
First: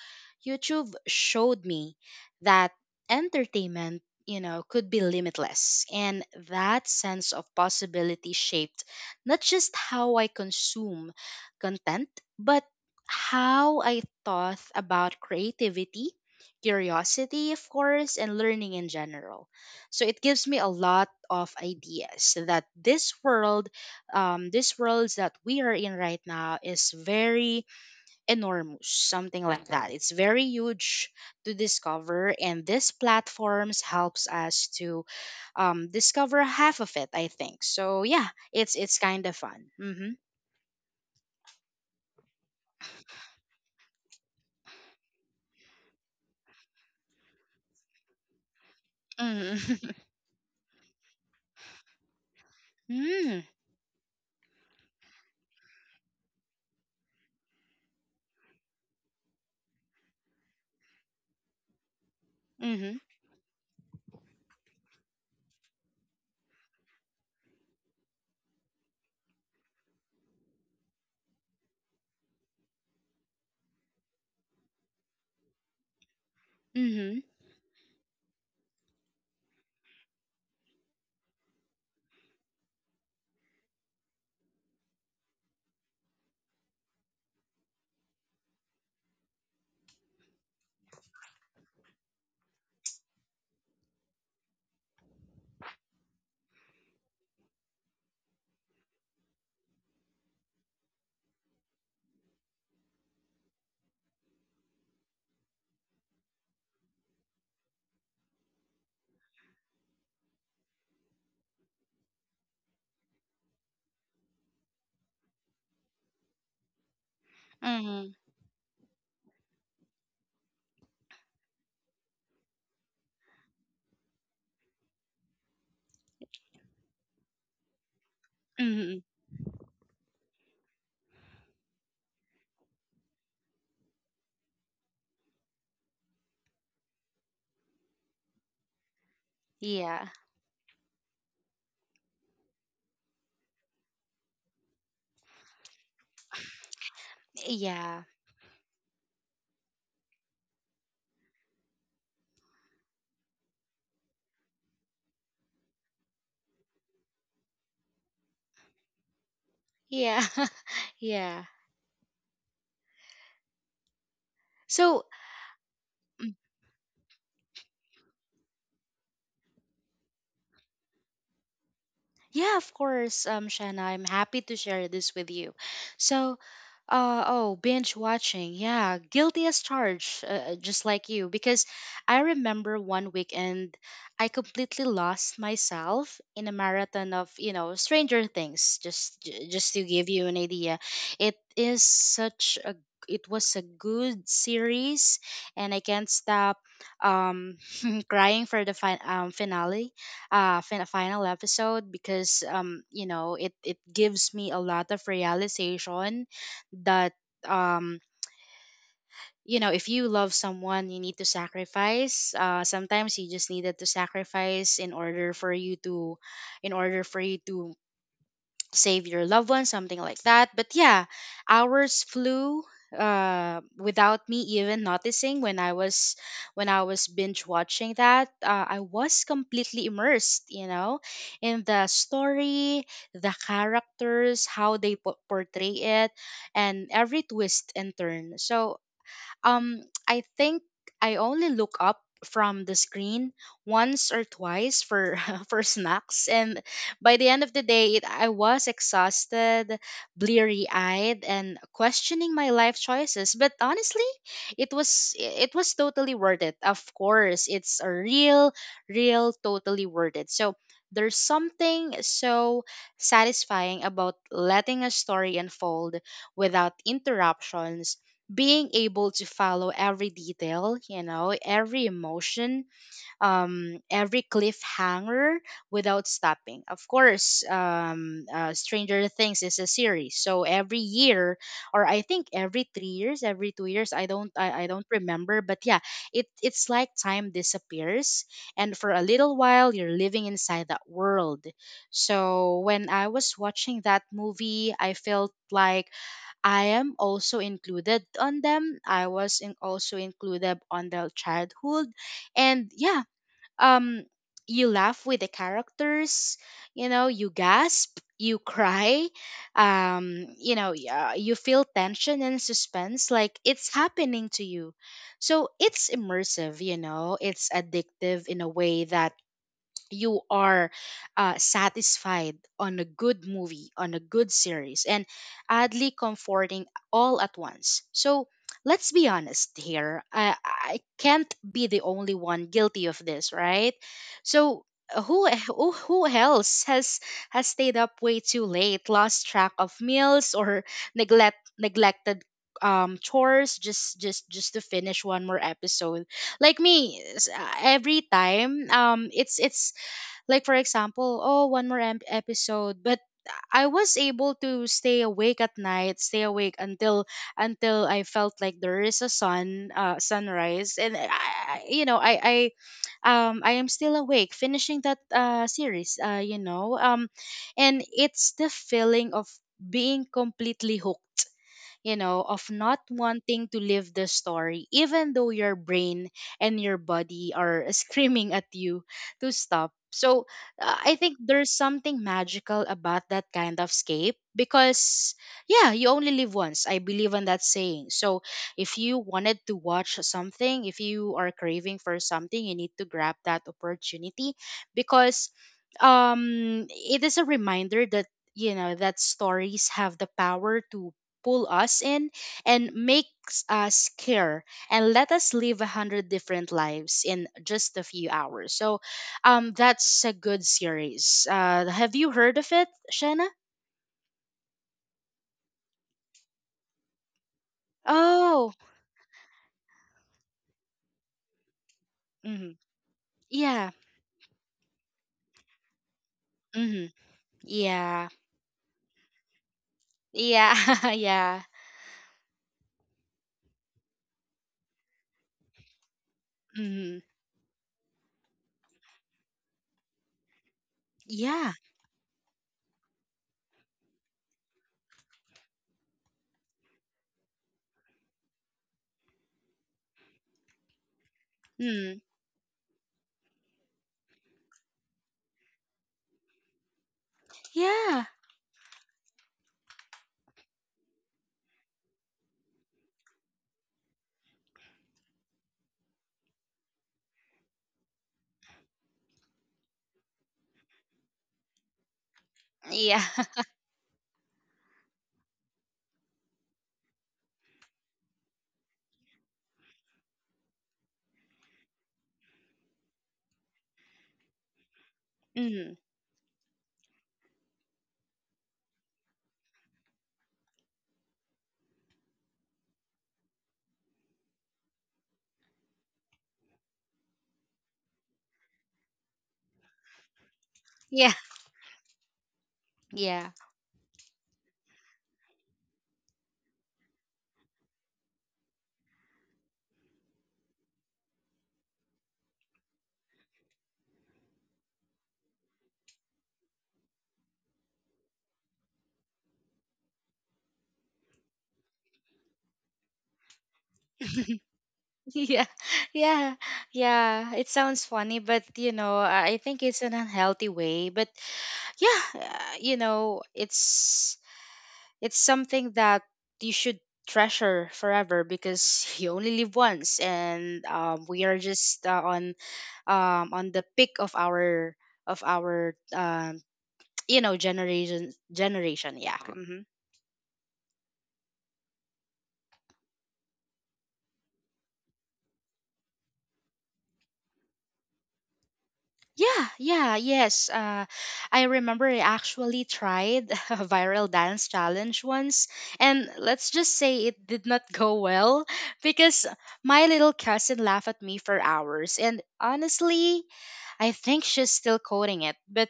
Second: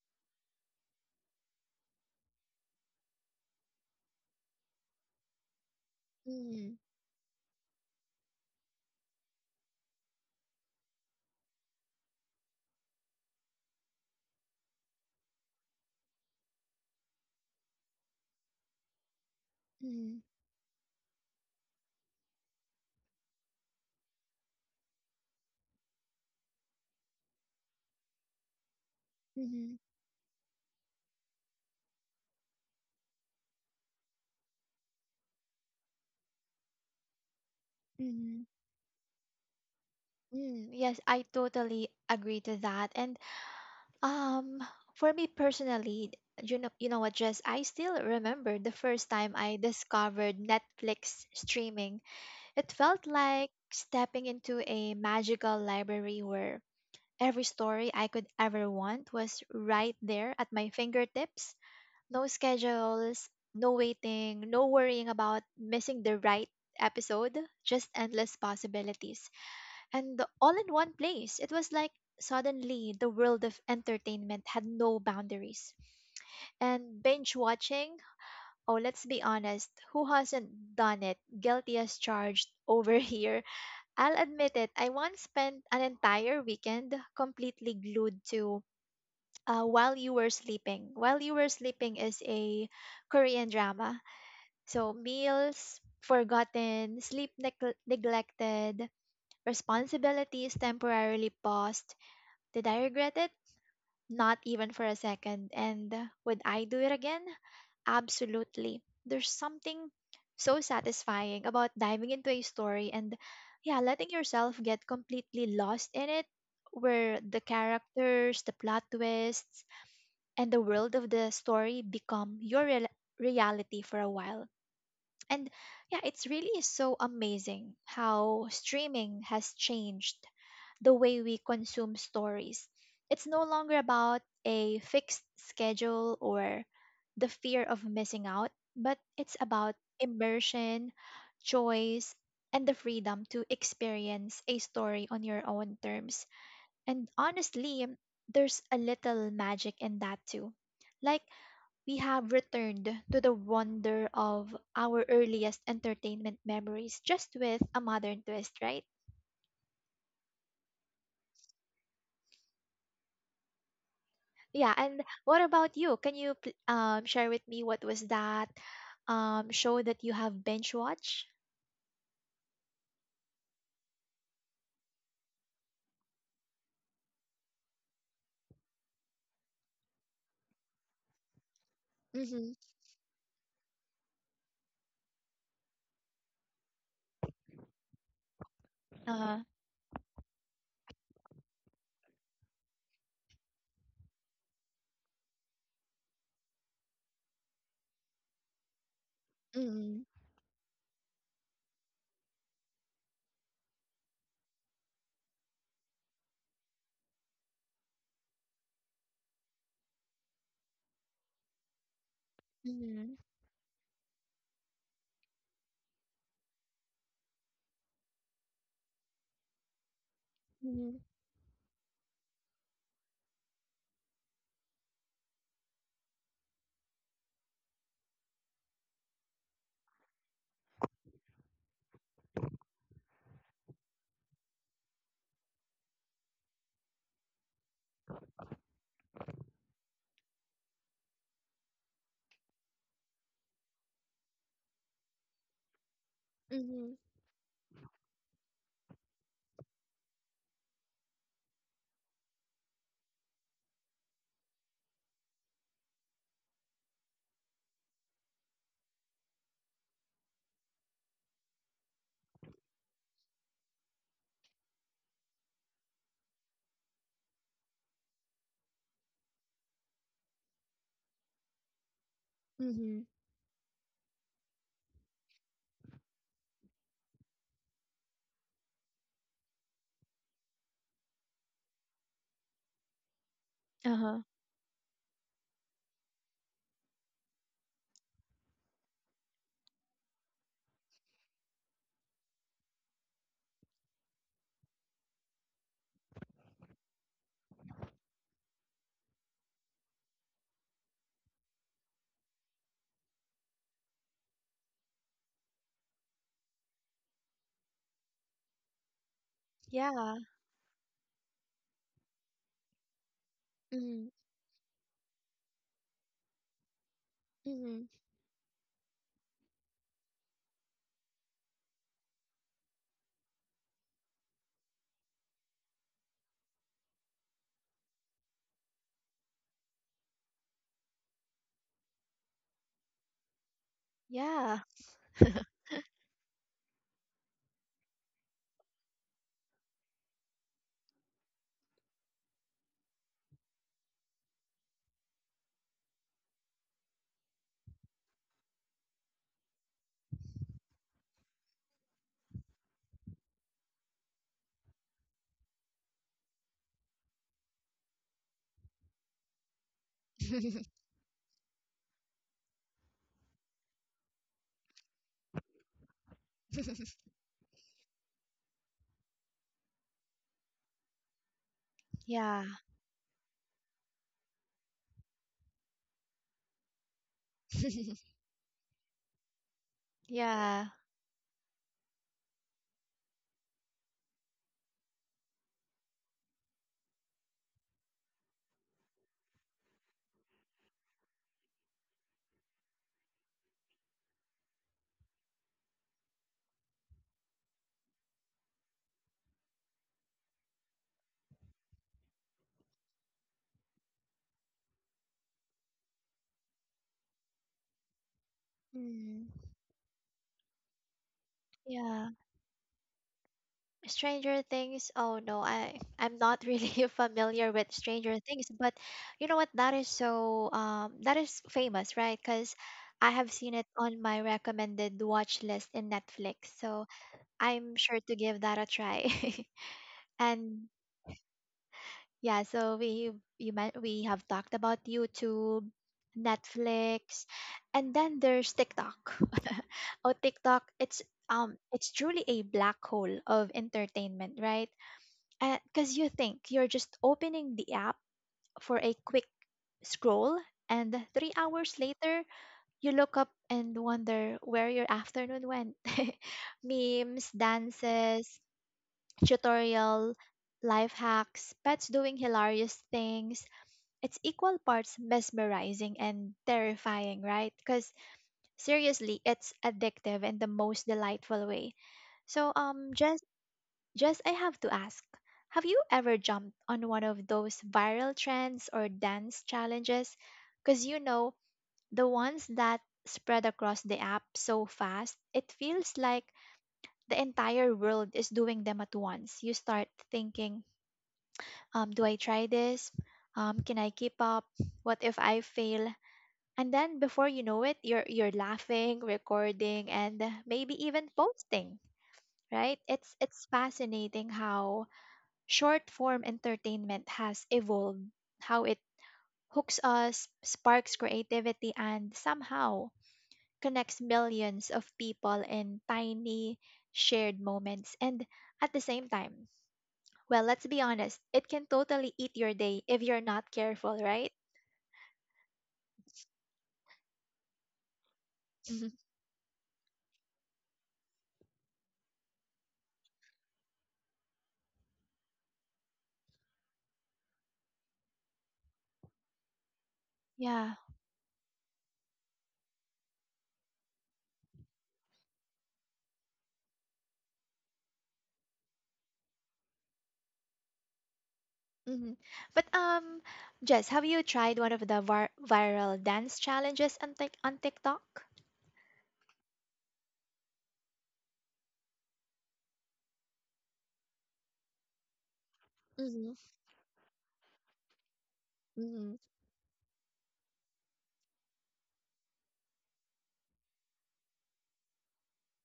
S2: YouTube showed me that entertainment, you know, could be limitless. And
S1: Mhm.
S2: that sense of possibility shaped not just how I consume content, but how I thought about creativity, curiosity, of course, and learning in general. So it
S1: Mhm.
S2: gives me a lot of ideas that this world, um, this world that we are in right now, is very enormous, something like
S1: Mhm.
S2: that. It's very huge to discover, and this platforms helps us to um, discover half of it. I think so. Yeah,
S1: Mhm.
S2: it's it's kind of fun. Mm-hmm.
S1: Mm, yes, I totally agree to that. And Um, for me personally, you know, you know what, Jess? I still remember the first time I
S2: Mm-hmm.
S1: discovered Netflix streaming. It felt like stepping into a magical library where every story I could ever want was right there at my fingertips. No
S2: Mm-hmm.
S1: schedules, no waiting, no worrying about missing the right episode, just endless possibilities and the- all in one place. It was like suddenly the world of entertainment had no boundaries. And
S2: Mm-hmm.
S1: binge watching, oh, let's be honest, who hasn't done it? Guilty as charged over here. I'll admit it, I once spent an entire weekend completely glued to uh, While You Were Sleeping. While You Were Sleeping is a Korean drama. So, meals, forgotten, sleep neg- neglected, responsibilities temporarily paused, did I regret it? Not even for a second. And uh, would I do it again? Absolutely. There's something so satisfying about diving into a story and, yeah, letting yourself get completely lost in it, where the
S2: Mm-hmm.
S1: characters, the plot twists, and the world of the story become your real reality for a while. And yeah, it's really so amazing how
S2: Mm-hmm.
S1: streaming has changed the way we consume stories. It's no longer about a fixed schedule or the fear of missing out, but it's about
S2: Yeah.
S1: immersion, choice, and the freedom to experience a story on your own terms. And honestly,
S2: Yeah.
S1: there's a little magic in that too. Like, we have returned to the wonder of our earliest entertainment memories just with a modern twist, right?
S2: Yeah. Yeah.
S1: Yeah, and
S2: So,
S1: what about you? Can you pl- um, share with me what was that um, show that you have binge watched?
S2: yeah, of course, um, Shanna. I'm happy to share this with you. So, uh, oh, binge watching. Yeah, guilty as charged, uh, just like you. Because I
S1: Mm-hmm.
S2: remember one weekend, I completely lost myself in a marathon of, you know, Stranger Things. Just,
S1: Uh,
S2: j- just to give you an idea, it is such a, it was a good series, and I can't stop, um, crying for the fi- um, finale
S1: mm-hmm.
S2: uh fin- final episode, because um you know it it gives me a lot of realization that um you know if you love someone, you need to sacrifice, uh
S1: Mm-hmm.
S2: sometimes you just needed to sacrifice in order for you to, in order for you to save your loved ones, something like that. But
S1: Mm-hmm.
S2: yeah, hours flew uh without me even noticing. When i was when i was binge watching that, uh, I was completely immersed, you know, in the story, the characters, how they po- portray it, and every twist and turn. So um, I think I only look up from the screen once or twice for for snacks, and
S1: Mm-hmm.
S2: by the end of the day, it, I was exhausted, bleary-eyed, and questioning my life choices. But honestly, it was it was totally worth it. Of course, it's a real real totally worth it. So there's something so satisfying about letting a story unfold without interruptions, being able to follow every detail, you know, every emotion,
S1: Mm-hmm.
S2: um, every cliffhanger without stopping. Of course, um, uh, Stranger Things is a series, so every year, or I think every three years, every two years, I
S1: Uh-huh.
S2: don't, I, I don't remember, but yeah, it it's like time disappears, and for a little while, you're living inside that world. So when I was watching that movie, I felt like I am also included on them. I was in also included on their childhood. And yeah, um you laugh with the characters, you know, you gasp, you cry,
S1: Yeah.
S2: um you know y- uh, you feel tension and suspense like it's
S1: Mm-hmm.
S2: happening to you. So it's immersive, you know, it's
S1: Mm-hmm.
S2: addictive in a way that you are uh, satisfied on a good movie, on a good series, and oddly comforting all at once. So let's be honest here. I, I can't be the only one guilty of this, right? So
S1: Yeah.
S2: uh, who who who else has has stayed up way too late, lost track of meals, or neglect neglected um chores, just just just to finish one more episode, like me. S- uh, every time um it's it's like, for example, oh, one more em- episode. But I was able to stay awake at night, stay awake until until I felt like there is a sun, uh, sunrise, and I, I- you know, I, I, um, I am still awake, finishing that uh series, uh, you know, um, and it's the feeling of being completely hooked, you know,
S1: Yeah.
S2: of not wanting to live the story, even though your brain and your body are screaming at you to stop. So
S1: Yeah.
S2: uh, I think there's something magical about that kind of escape because, yeah, you only live once. I believe in that saying. So if you wanted to watch something, if you are craving for something, you need to grab that opportunity, because um it is a reminder that you know that stories have the power to pull us in and makes us care, and let us live a hundred different lives in just a few hours. So,
S1: Mm,
S2: um, that's a good series. Uh, have you
S1: yeah.
S2: heard of it, Shanna?
S1: Stranger Things. Oh no, I I'm not really familiar with Stranger Things,
S2: Oh,
S1: but you know what? That is so um that is famous, right?
S2: mm-hmm.
S1: Because I have seen
S2: Yeah,
S1: it on my recommended watch list in Netflix,
S2: mm-hmm.
S1: so I'm sure
S2: Yeah,
S1: to give that a try. And
S2: yeah, yeah,
S1: yeah, so we you meant we have talked about YouTube,
S2: mm-hmm.
S1: Netflix, and then there's TikTok. Oh, TikTok, it's
S2: Yeah,
S1: um it's truly a black hole of entertainment, right? Because you think you're just opening the app for a quick scroll, and three hours
S2: mm,
S1: later, you look up and wonder where your afternoon went. Memes,
S2: yeah,
S1: dances, tutorial, life hacks, pets doing hilarious things, it's equal parts mesmerizing and terrifying, right? Because seriously, it's addictive in the most delightful way. So, um,
S2: yeah,
S1: Jess, Jess, I have to ask, have you ever jumped on one of those viral trends or dance challenges? Because you know, the ones that spread across the app so fast, it
S2: mm,
S1: feels like the entire world is doing them at once. You start thinking, um, do I try this? Um, can I keep up? What if I fail? And then before you know it, you're you're laughing, recording, and maybe
S2: yeah,
S1: even posting, right? It's
S2: yeah.
S1: it's fascinating how short form entertainment has evolved, how it hooks us, sparks creativity, and somehow connects millions of people in tiny shared moments. And at the same time, well, let's be honest, it can totally eat your day if you're not careful, right?
S2: Yeah, yeah, yeah. It sounds funny, but you know, I I think it's an unhealthy way. But yeah uh, you know it's it's something that you should treasure forever because you only live once and
S1: Yeah.
S2: um, we are just uh, on um, on the peak of our of our um, you know generation generation Yeah. Hmm.
S1: Mhm. But um, Jess, have you tried one of the vir- viral dance challenges on, Tik on TikTok?
S2: Yeah, yeah, yes. Uh, I remember I actually tried a viral dance challenge once, and
S1: Mm-hmm.
S2: let's just say it did not go well
S1: Mm-hmm.
S2: because my little cousin laughed at me for hours. And honestly, I think she's still quoting it. But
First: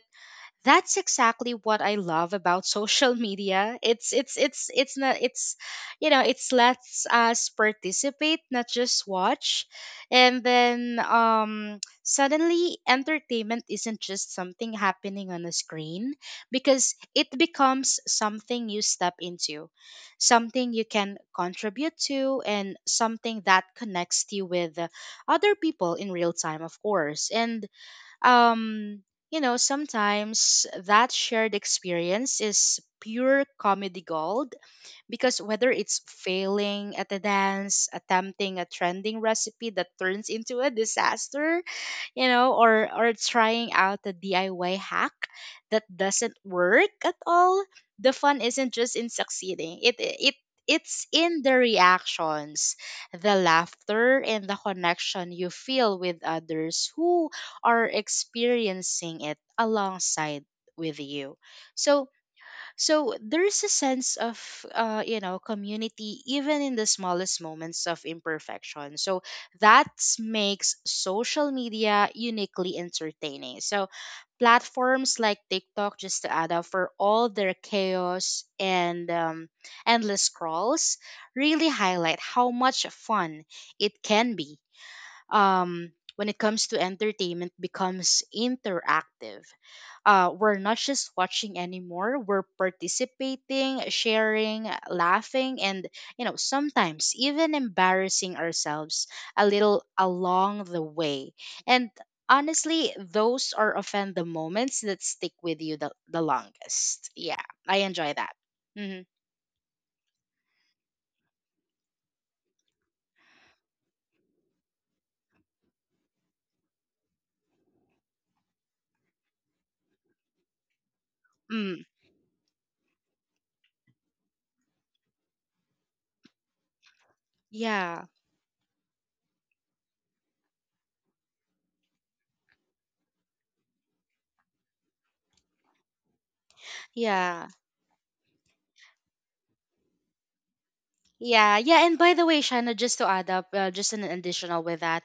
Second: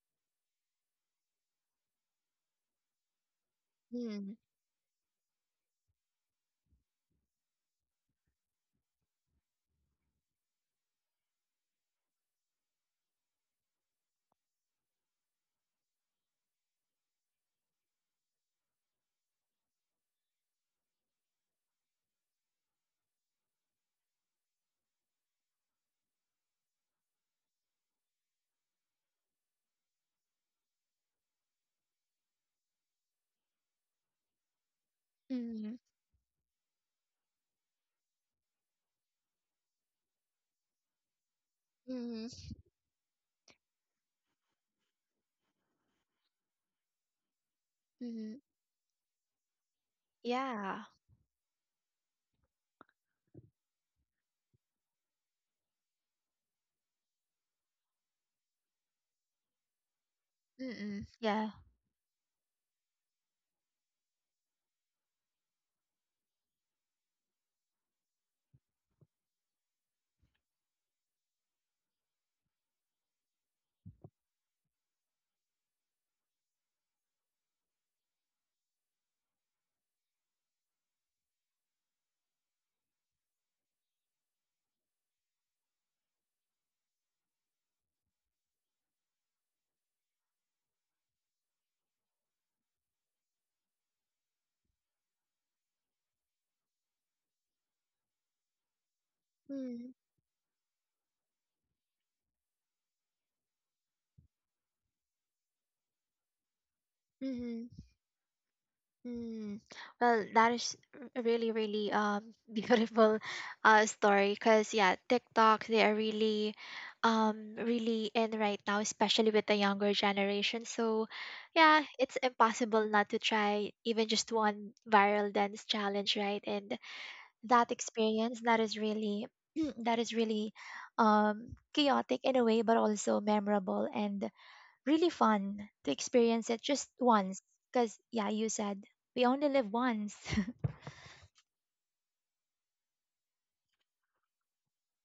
S2: that's exactly what I love about social media. It's it's it's it's not it's you know, it's lets us participate, not just watch. And then um suddenly entertainment isn't just something happening on a screen because it becomes something you step into, something you can contribute to, and something that connects you with other people in real time, of course. And um you know sometimes that shared experience is pure comedy gold because whether
S1: Mm-hmm.
S2: it's failing at a dance, attempting a trending recipe that turns into a disaster, you
S1: Mm-hmm.
S2: know, or or trying out a D I Y hack that doesn't work at all, the
S1: Mm-hmm.
S2: fun isn't just in succeeding. It it
S1: Yeah.
S2: it's in the reactions, the laughter, and the connection you feel with others who are experiencing it alongside with
S1: Mm-hmm.
S2: you.
S1: Yeah.
S2: So, so there's a sense of, uh, you know, community even in the smallest moments of imperfection. So that makes social media uniquely entertaining. So platforms like TikTok, just to add up for all their chaos and um, endless scrolls, really highlight how much fun it can be. Um, when it comes to entertainment becomes interactive uh, we're not just watching anymore, we're participating, sharing, laughing, and you know sometimes even embarrassing ourselves a little
S1: Mm-hmm.
S2: along the way, and honestly those are often the moments that stick with you the, the longest. Yeah, I enjoy that. Hmm.
S1: Mm, well, that is r- really, really um beautiful uh story because yeah, TikTok they are really um really in right now, especially with the younger generation. So
S2: Mm,
S1: yeah, it's impossible not to try even just one viral dance challenge, right? And that
S2: yeah,
S1: experience that is really that is really um chaotic in a way, but also memorable and really fun to experience it just once.
S2: yeah.
S1: Because, yeah, you said we only live once.
S2: Yeah, yeah, and by the way, Shana, just to add up, uh, just an additional with that,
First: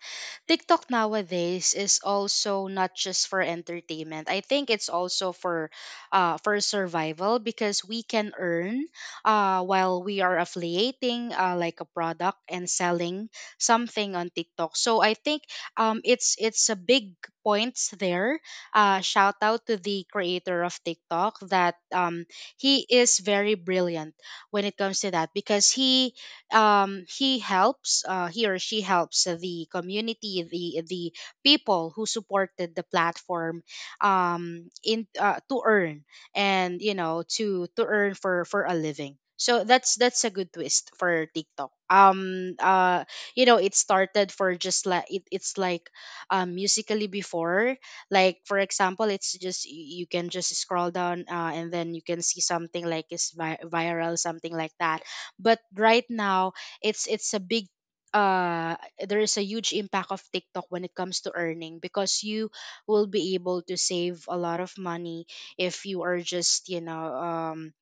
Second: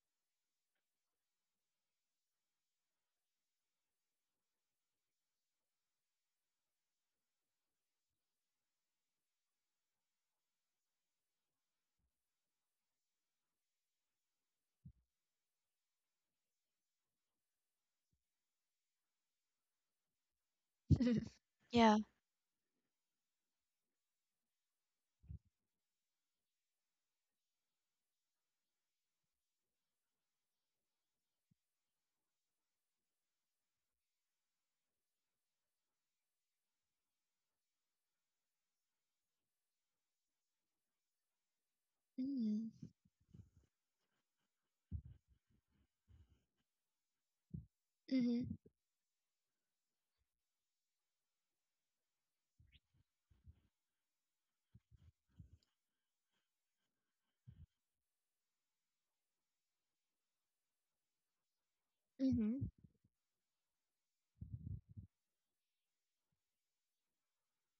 S2: TikTok nowadays is also not just for entertainment. I think it's also for, uh, for survival because we can earn, uh, while we are affiliating, uh, like a product and selling something on TikTok. So I think, um, it's it's a big points there. Uh, shout out to the creator of TikTok that
S1: Yeah.
S2: um he is very brilliant when it comes to that because he um he helps uh, he or she helps the community the the people who supported the platform um in uh, to earn, and you know, to to earn for for a living, so that's that's a good twist for TikTok. um
S1: Mm-hmm.
S2: uh you know it started for just like it, it's like um musically before, like for
S1: Mm-hmm.
S2: example, it's just y- you can just scroll down, uh, and then you can see something like is vi- viral, something like that. But right now it's it's a big uh there is a huge impact of TikTok when it comes to earning because you
S1: Mm-hmm.
S2: will be able to save a lot of money if you are just you know um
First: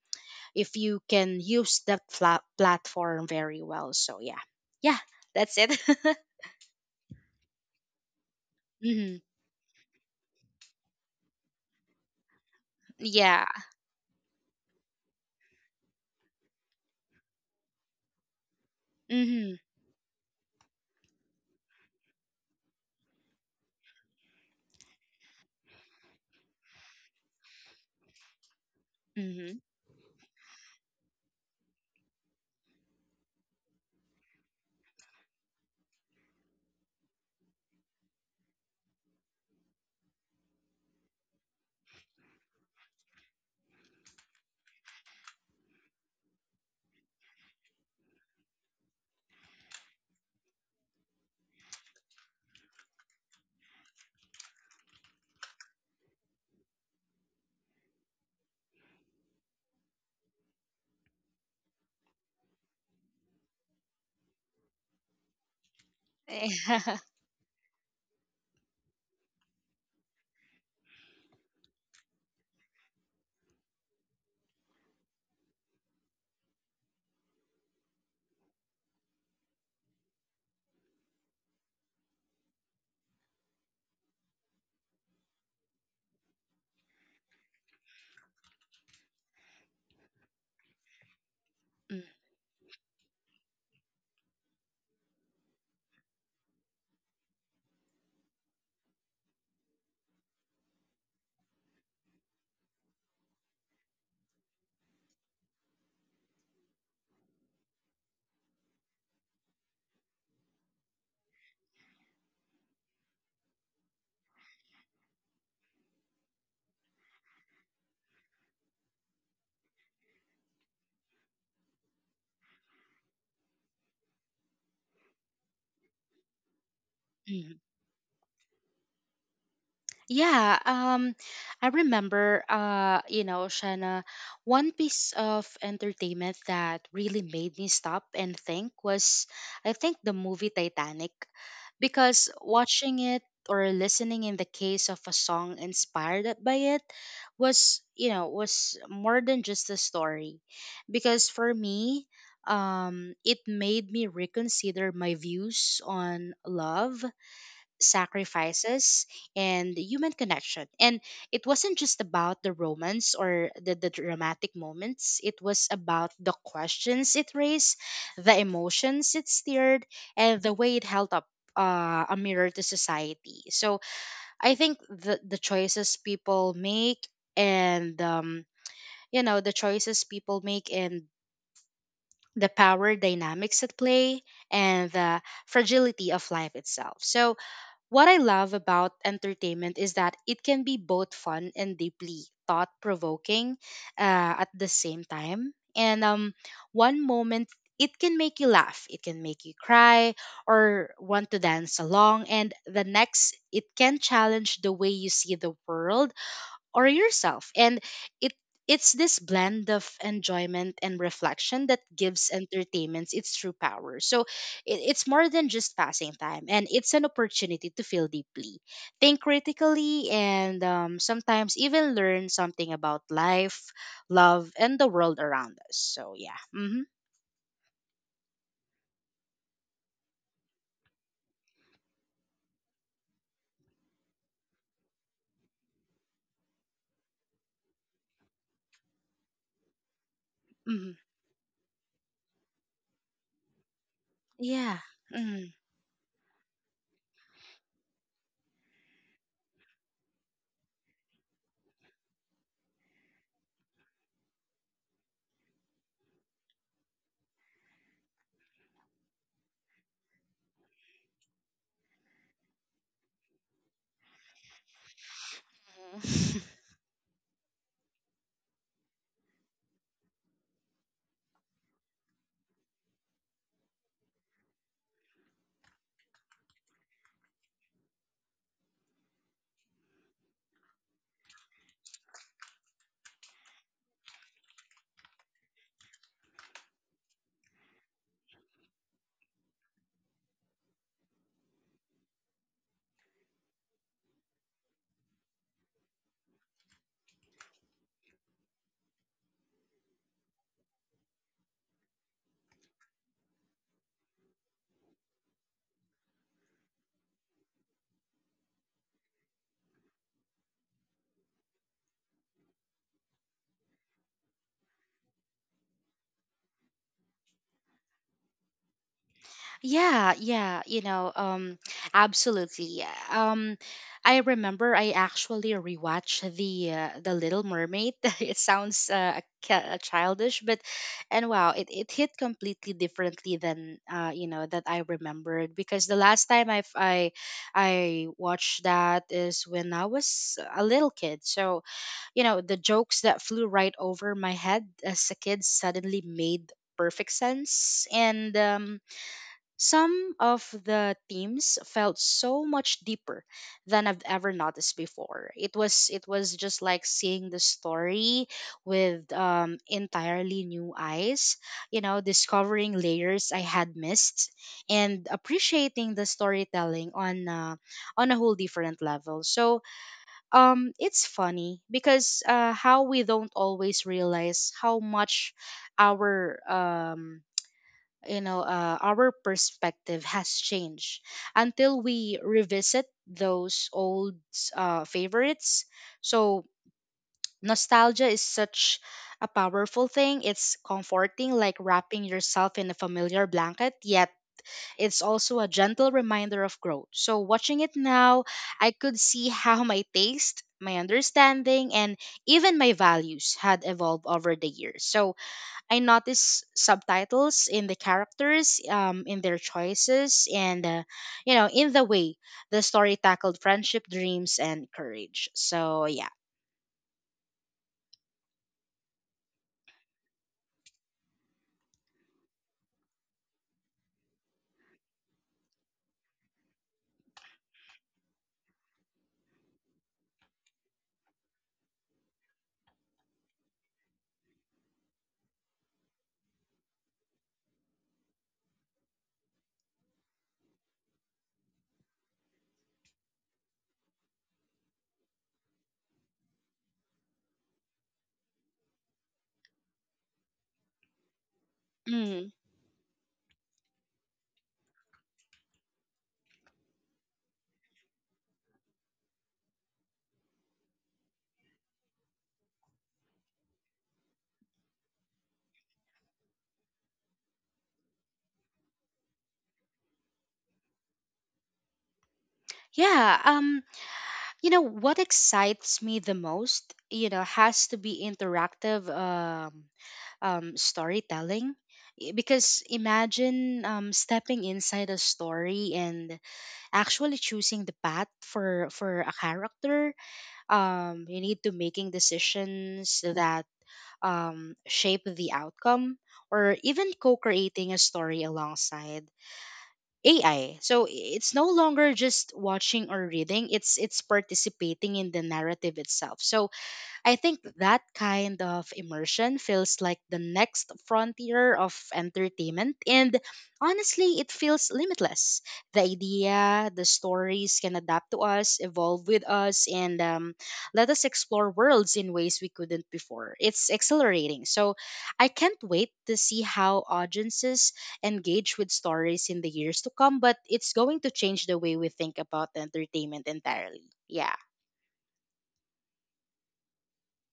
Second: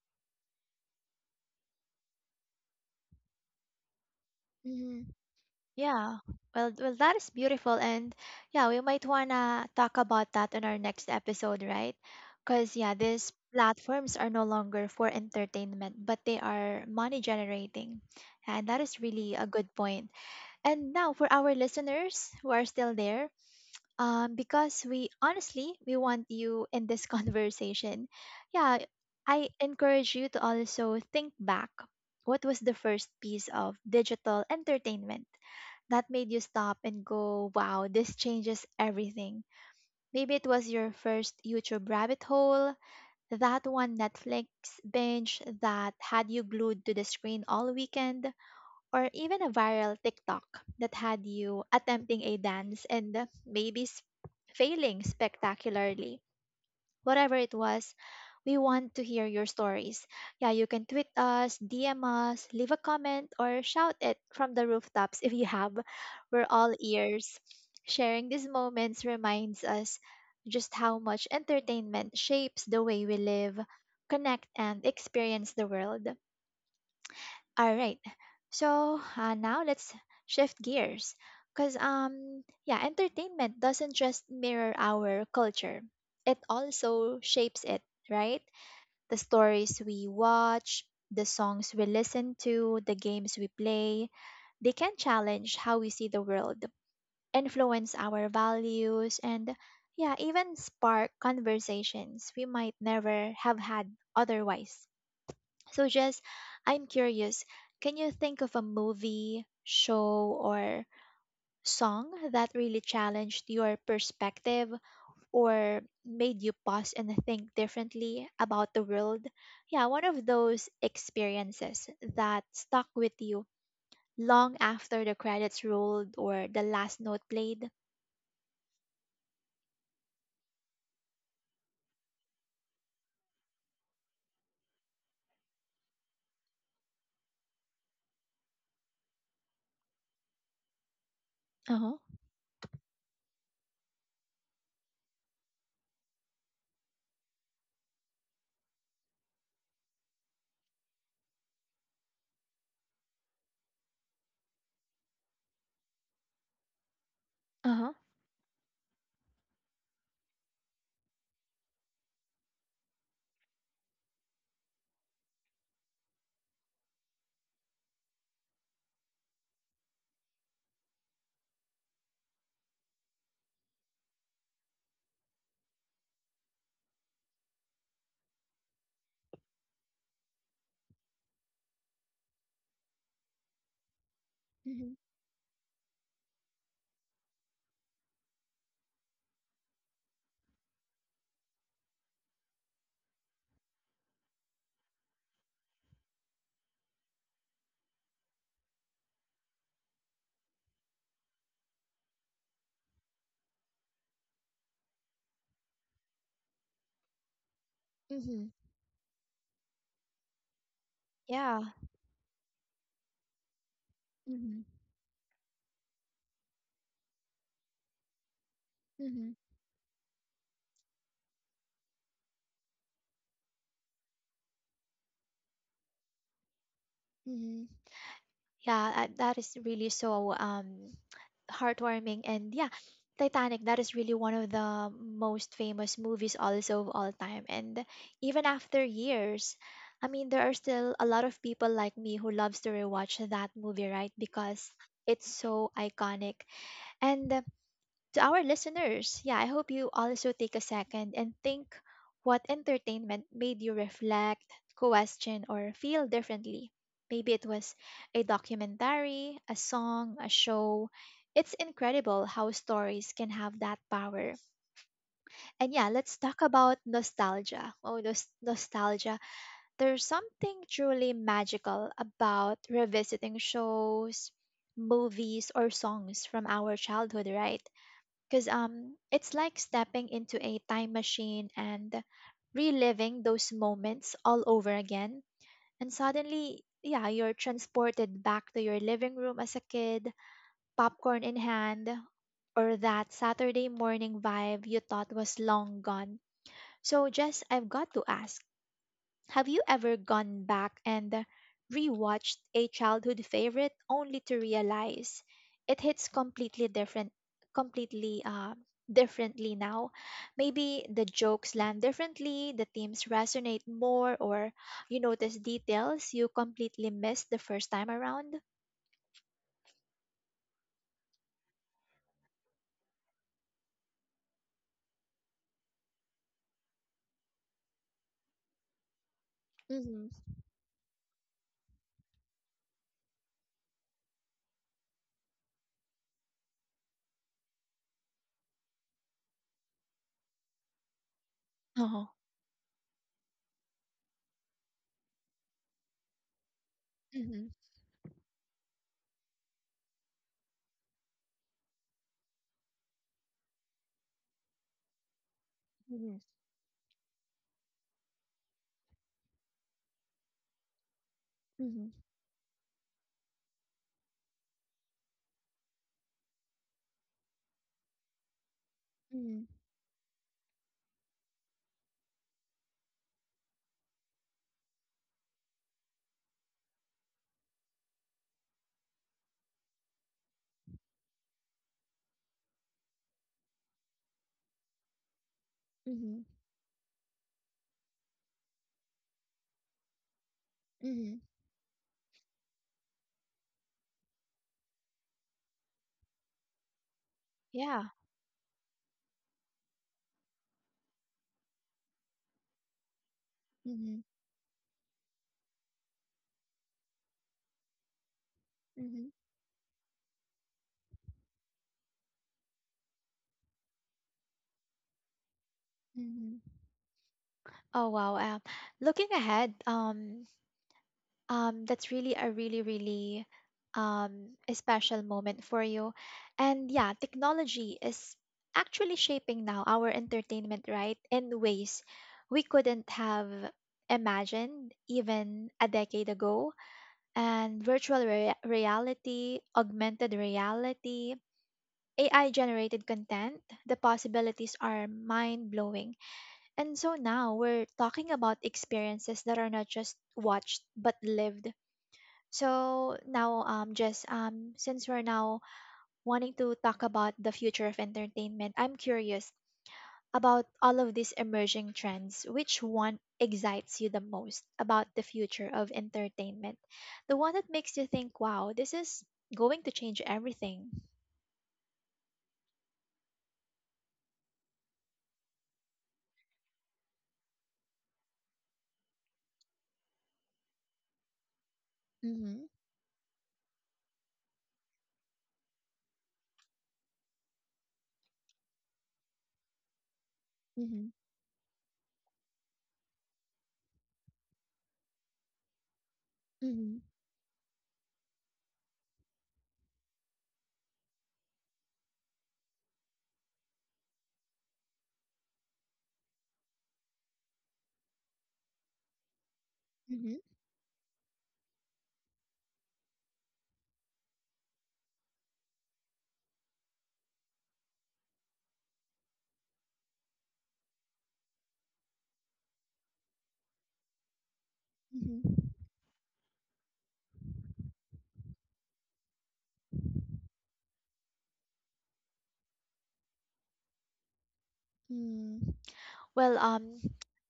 S2: if you can use that flat platform very well. So yeah, yeah, that's it.
S1: Yeah. Well, well, that is beautiful, and yeah, we might
S2: Hmm.
S1: wanna talk about that in our next episode, right? Because yeah, these
S2: Yeah.
S1: platforms are no longer for entertainment, but they are money generating, and that is really a
S2: Hmm.
S1: good point. And now for our listeners who are still there, um, because we honestly we want you in this conversation. Yeah, I
S2: Hmm.
S1: encourage you to also think back. What was the first piece of digital entertainment that made you stop and go, wow, this changes everything? Maybe it was your first YouTube rabbit hole, that one Netflix binge that had you glued to the screen all weekend, or even a viral TikTok that had you attempting a dance and maybe s- failing spectacularly. Whatever it was, we want to hear your stories. Yeah, you can tweet us, D M us, leave a comment, or shout it from the rooftops if you have. We're all ears. Sharing these moments reminds us just how much entertainment shapes the way we live, connect, and experience the world. All right. So uh, now let's shift gears because um yeah, entertainment doesn't just mirror our culture. It also shapes it, right? The stories we watch, the songs we listen to, the games we play, they can challenge how we see the world, influence our values and yeah, even spark conversations we might never have had otherwise. So, Jess, I'm curious, can you think of a movie, show, or song that really challenged your perspective or made you pause and think differently about the world? Yeah, one of those experiences that stuck with you long after the credits rolled or the last note
S2: Mhm.
S1: played.
S2: Yeah, um, I remember, uh, you know, Shanna, one piece of entertainment that really made me stop and think was, I think, the movie Titanic.
S1: Uh huh.
S2: Because watching it or listening in the case of a song inspired by it was, you know, was more than just a story. Because for me, um, it made me reconsider my views on love,
S1: Uh huh.
S2: sacrifices, and human connection. And it wasn't just about the romance or the, the dramatic moments, it was about the questions it raised, the emotions it stirred, and the way it held up. Uh, a mirror to society. So I think the the choices people make and um, you know the choices people make and the power dynamics at play and
S1: Mm-hmm.
S2: the fragility of life itself. So what I love about entertainment is that it can be both fun and deeply thought provoking uh, at the same time. And um, one moment, it can make you laugh, it can make you cry, or want to dance along. And the next, it can challenge the way you see the world or yourself, and it
S1: Mm-hmm.
S2: it's this blend of enjoyment and
S1: Yeah.
S2: reflection that gives entertainments its true power. So
S1: Mm-hmm.
S2: it, it's more than just passing time, and it's an opportunity to feel deeply, think
S1: Mm-hmm.
S2: critically, and um, sometimes even learn something about life, love, and the world around us. So yeah. Mm-hmm.
S1: Mm-hmm. Yeah, I- that is really so um heartwarming. And yeah, titanic, that is really one of the most famous movies also of all time. And even after years, I mean, there are
S2: Mm-hmm.
S1: still a lot of people like me who loves to rewatch that movie, right? because
S2: Yeah.
S1: it's
S2: Mm.
S1: so iconic and to our listeners, yeah, I hope you also take a second and think what entertainment made you reflect, question, or feel differently. Maybe it was a documentary, a song, a show. It's incredible how stories can have that power. And yeah, let's talk about nostalgia. Oh, nos- nostalgia. There's something truly magical about revisiting shows, movies, or songs from our childhood, right? because um it's like stepping into a time machine and reliving those moments all over again, and suddenly, yeah, you're transported back to your living room as a kid, popcorn in hand, or that Saturday morning vibe you thought was long gone. So Jess, I've got to ask, have you ever gone back and rewatched a childhood favorite only to realize it hits completely different, completely uh, differently now? Maybe the jokes land differently, the themes resonate more, or you notice details you completely missed the first time around.
S2: Yeah, yeah, you know, um, absolutely. Um, I remember I actually rewatched the uh, the Little Mermaid. It sounds uh, ca- uh,
S1: Mhm.
S2: childish, but and wow, it, it hit completely differently than uh, you know that I remembered because the last time I I I watched that is when I was a little kid. So
S1: Oh.
S2: you know the jokes that flew right over my head as a kid suddenly made perfect
S1: Mhm.
S2: sense, and um some of the themes felt so much deeper than I've ever noticed before. It was it
S1: Mhm.
S2: was just like seeing the story with um, entirely new eyes, you
S1: Mhm.
S2: know, discovering layers I had missed, and appreciating the storytelling on uh, on a whole different level.
S1: Mhm.
S2: So um, it's funny because uh, how we don't always realize how much our um you know uh, our perspective has changed until we revisit those old uh, favorites.
S1: Mhm.
S2: So nostalgia is such a powerful thing, it's
S1: Mhm.
S2: comforting, like wrapping yourself in a familiar blanket, yet it's also a gentle reminder of growth. So watching it
S1: Yeah.
S2: now, I could see how my taste, my understanding, and even my values had evolved
S1: Mhm.
S2: over the years. So I notice subtitles in the characters, um,
S1: Mhm.
S2: in their choices, and uh, you know, in the way the story tackled friendship, dreams, and courage. So yeah.
S1: Mhm. Oh wow. Um, looking ahead, um, um, that's really a really really um, a special moment for you. And yeah, technology is actually shaping now our entertainment, right, in ways we couldn't have imagined even a decade ago. And virtual rea- reality, augmented reality, A I generated content, the possibilities are mind blowing. And so now we're talking about experiences that are not just watched but lived.
S2: Mm.
S1: So now, um, Jess, um, since we're now wanting to talk about the future of entertainment, I'm curious about all of these emerging trends. Which one excites you the most about the future of entertainment? The one that makes you think, "Wow, this is going to change everything."
S2: Yeah. Um, you know what excites me the most? You know, has to be interactive um, um, storytelling. I-
S1: Mm-hmm.
S2: Because imagine um, stepping inside a story and actually choosing the path for for a character,
S1: Mm-hmm.
S2: um, you need to making decisions that um, shape the outcome or
S1: Mm-hmm.
S2: even co-creating a story alongside A I. So it's no longer just watching or reading, it's it's participating in the narrative itself. So I think that kind of immersion feels like the
S1: Mm-hmm.
S2: next frontier of entertainment. And honestly, it feels limitless. The idea, the stories can adapt to us, evolve with us, and um, let us explore worlds in ways we couldn't before. It's exhilarating. So I
S1: Mm-hmm.
S2: can't wait to see how audiences engage with stories in the years to come, but it's going to change the way we think about entertainment entirely. Yeah.
S1: Mm. Well, um,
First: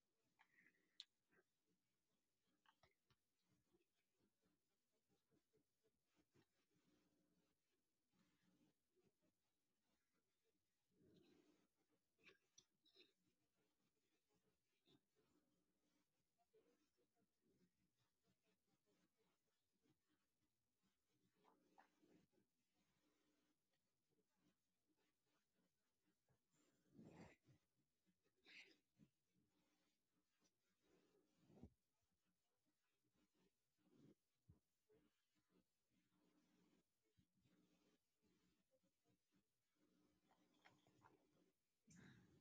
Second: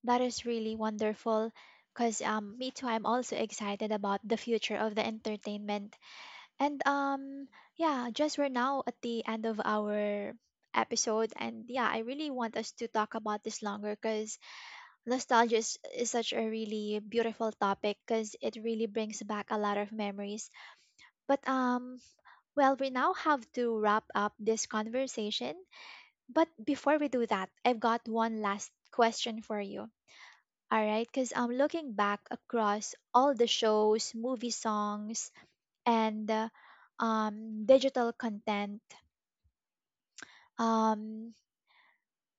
S1: that is really wonderful, cause um, me too. I'm also excited about the future of the entertainment. And um yeah, just, we're now at the end of our episode, and yeah, I really want us to talk about this longer cuz nostalgia is, is such a really beautiful topic cuz it really brings back a lot of memories. But um well, we now have to wrap up this conversation, but before we do that, I've got one last question for you. All right, because I'm looking back across all the shows, movie songs, and uh, um, digital content. Um,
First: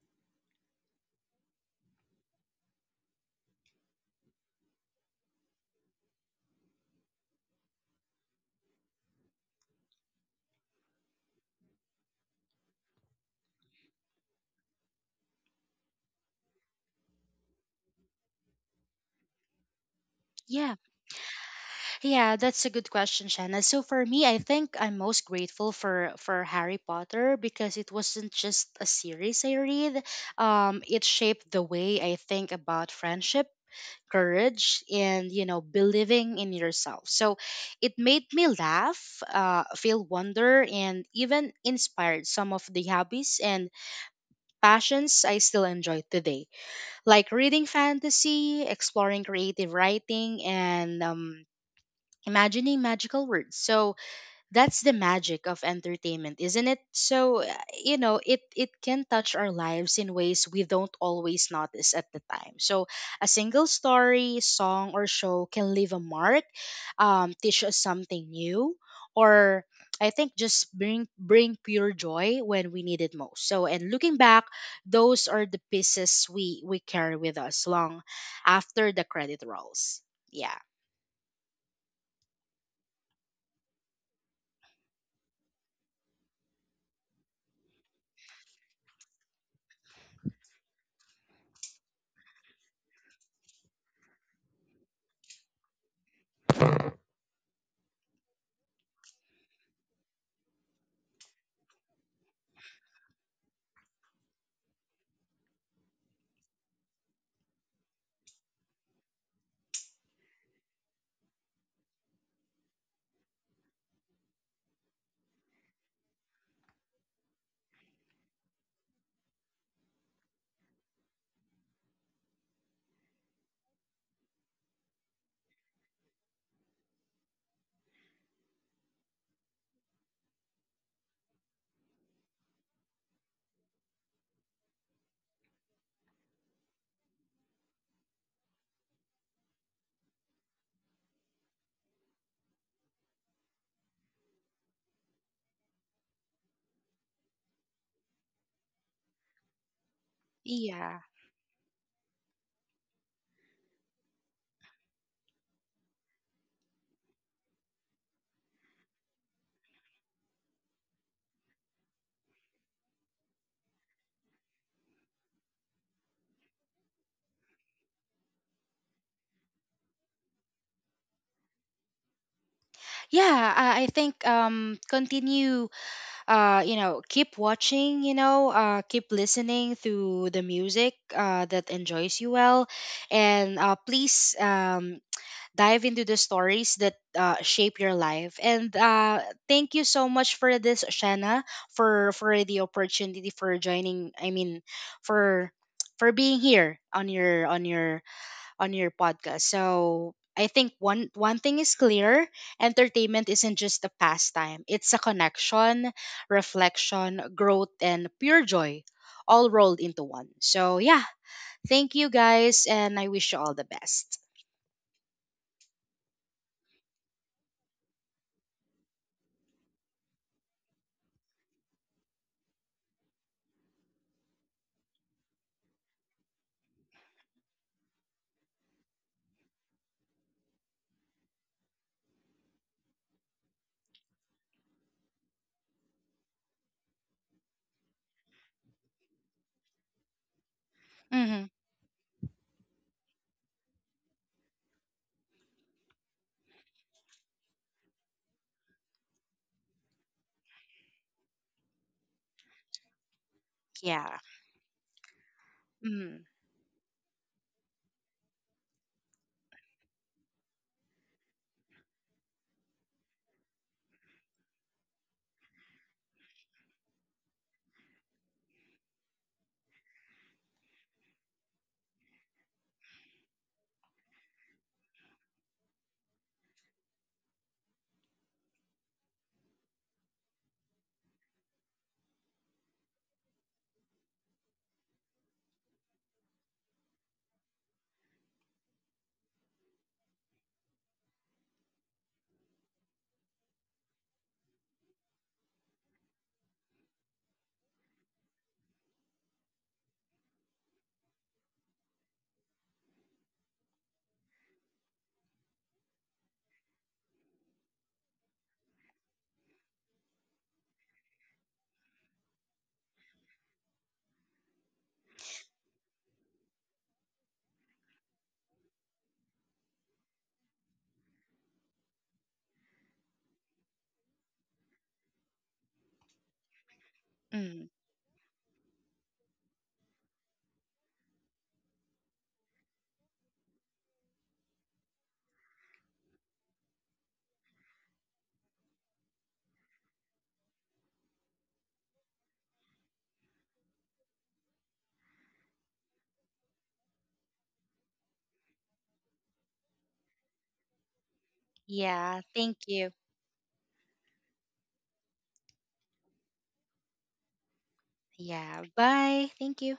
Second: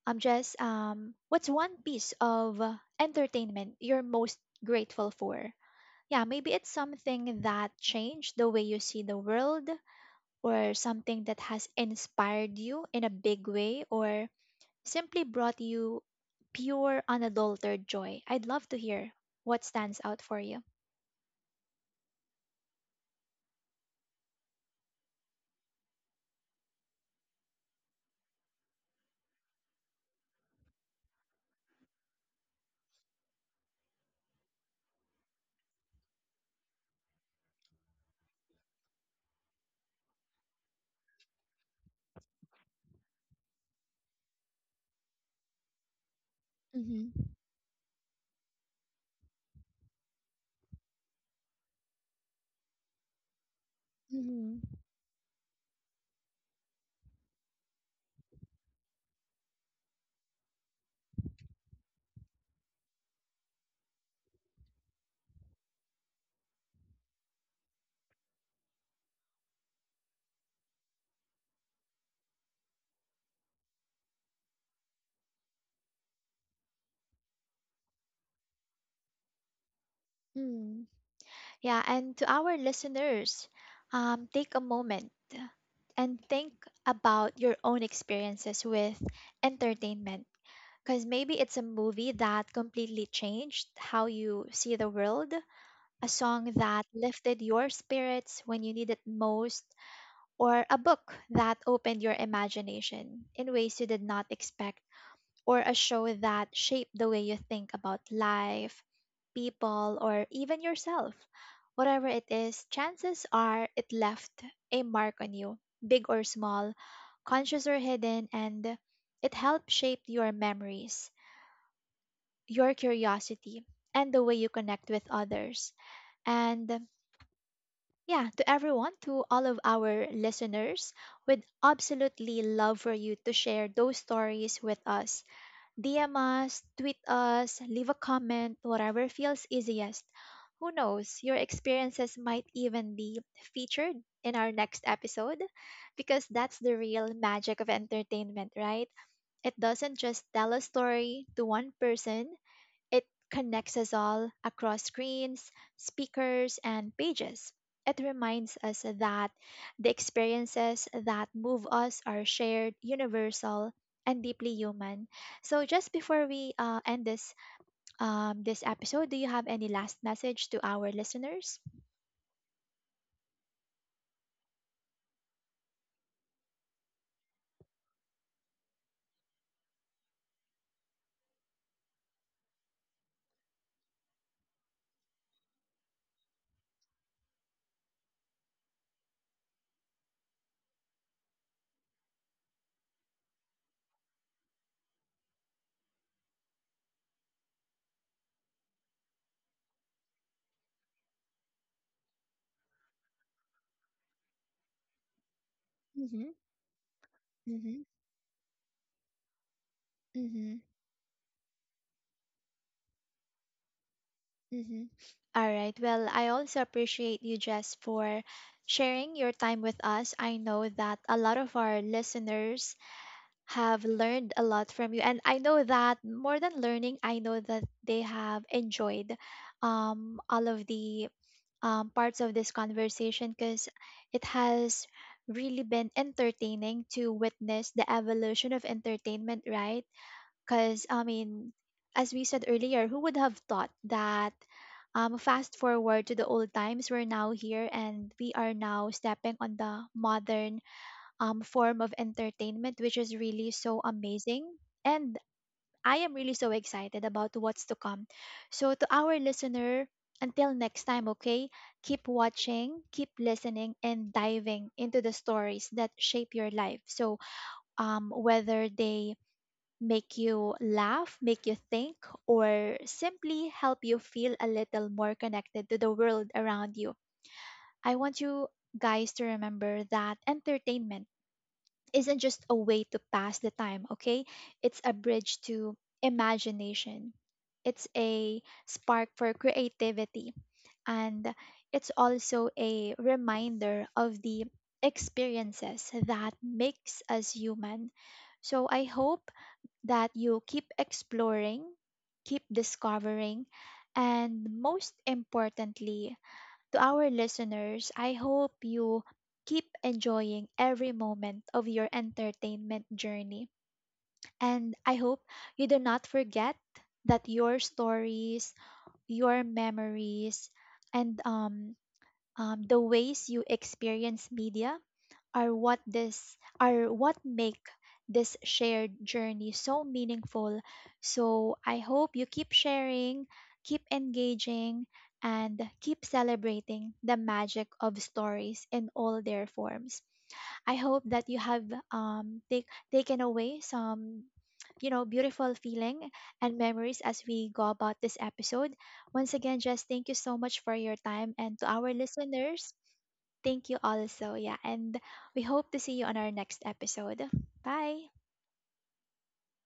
S1: I'm just um, what's one piece of uh, entertainment you're most grateful for? Yeah, maybe it's something that changed the way you see the world, or something that has inspired you in a big way, or simply brought you pure, unadulterated joy. I'd love to hear what stands out for you.
S2: Yeah. Yeah, that's a good question, Shanna. So for me, I think I'm most grateful for for Harry Potter because it wasn't just a series I read. Um, it shaped the way I think about friendship, courage, and you know, believing in yourself. So it made me laugh, uh, feel wonder, and even inspired some of the hobbies and passions I still enjoy today,
S1: Mm-hmm.
S2: like reading fantasy, exploring creative writing, and um imagining magical words. So that's the magic of entertainment, isn't it? So uh, you know, it it can touch our lives in ways we don't always notice at the time. So a single story, song, or show can leave a mark, um, teach us something new, or
S1: Mm-hmm.
S2: I think just bring bring pure joy when we need it most. So and looking back, those are the pieces we we carry with us long after the credit rolls. Yeah.
S1: Yeah, and to our listeners, um, take a moment and think about your own experiences with entertainment. Because maybe it's a movie that completely changed how you see the world, a song that lifted your spirits when you need it most, or a book that opened your imagination in ways you did not expect, or a show that shaped the way you think about life, people, or even yourself. Whatever it is, chances are it left a mark on you, big or small, conscious or hidden, and it helped shape your memories, your curiosity, and the way you connect with others. And yeah, to everyone, to all of our listeners, we'd absolutely love for you to share those stories with us. D M us, tweet us, leave a comment, whatever feels easiest. Who knows, your experiences might even be featured in our next episode, because that's the real magic of entertainment, right? It doesn't just tell a
S2: Yeah.
S1: story to one person, it connects us all across screens, speakers, and pages. It reminds us that the experiences that move us are shared, universal, and deeply human. So, just before we uh, end this um, this episode, do you have any last message to our listeners?
S2: Yeah, I, I think um, continue, uh, you know, keep watching, you know, uh, keep listening to the music uh, that enjoys you well, and uh, please um, dive into the stories that uh, shape your life. And uh, thank you so much for this, Shanna, for for the opportunity for joining. I mean, for for being here on your on your on your podcast. So I think one one thing is clear: entertainment isn't just a pastime; it's a connection,
S1: Mm-hmm,
S2: reflection, growth,
S1: mm-hmm,
S2: and pure joy, all rolled into one.
S1: mm-hmm,
S2: So yeah, thank you guys, and I wish you all the best.
S1: mm-hmm. All right. Well, I also appreciate you, Jess, for sharing your time with us. I know that a lot of our listeners have learned a lot from you. And I know that more than learning, I know that they have enjoyed um, all of the um, parts of this conversation, because it has really been entertaining to witness the evolution of entertainment, right? Because, I
S2: Mm-hmm.
S1: mean, as we said earlier, who would have thought that? Um, fast forward to the old times, we're now here and we are now stepping on the modern um, form of entertainment, which is really so
S2: Yeah.
S1: amazing. And I
S2: Mm-hmm.
S1: am really so excited about what's to come. So, to our listener, until next time, okay? Keep watching, keep listening, and diving into the stories that shape your life. So, um, whether they make you laugh, make you think, or simply help you feel a little more connected to the world around you, I want you guys to remember that entertainment isn't just a way to pass the time, okay? It's a bridge to imagination. It's a spark for creativity. And it's also a reminder of the experiences that makes us human. So I hope that you keep exploring, keep discovering, and most importantly, to our listeners, I hope you keep enjoying every moment of your entertainment journey. And I hope you do not forget that your stories, your memories, and um, um, the ways you experience media are what this are what
S2: Mm-hmm.
S1: make this shared journey so meaningful. So I hope you keep sharing, keep engaging, and keep celebrating the magic of stories in all their forms. I hope that you have um, take, taken away some you know beautiful feeling and memories as we go about this episode. Once again, just thank you so much for your time, and to our
S2: Yeah. Thank
S1: listeners,
S2: you.
S1: thank you also. Yeah. And we hope to see you on our next episode. Bye.
S2: Yeah. Bye. Thank you.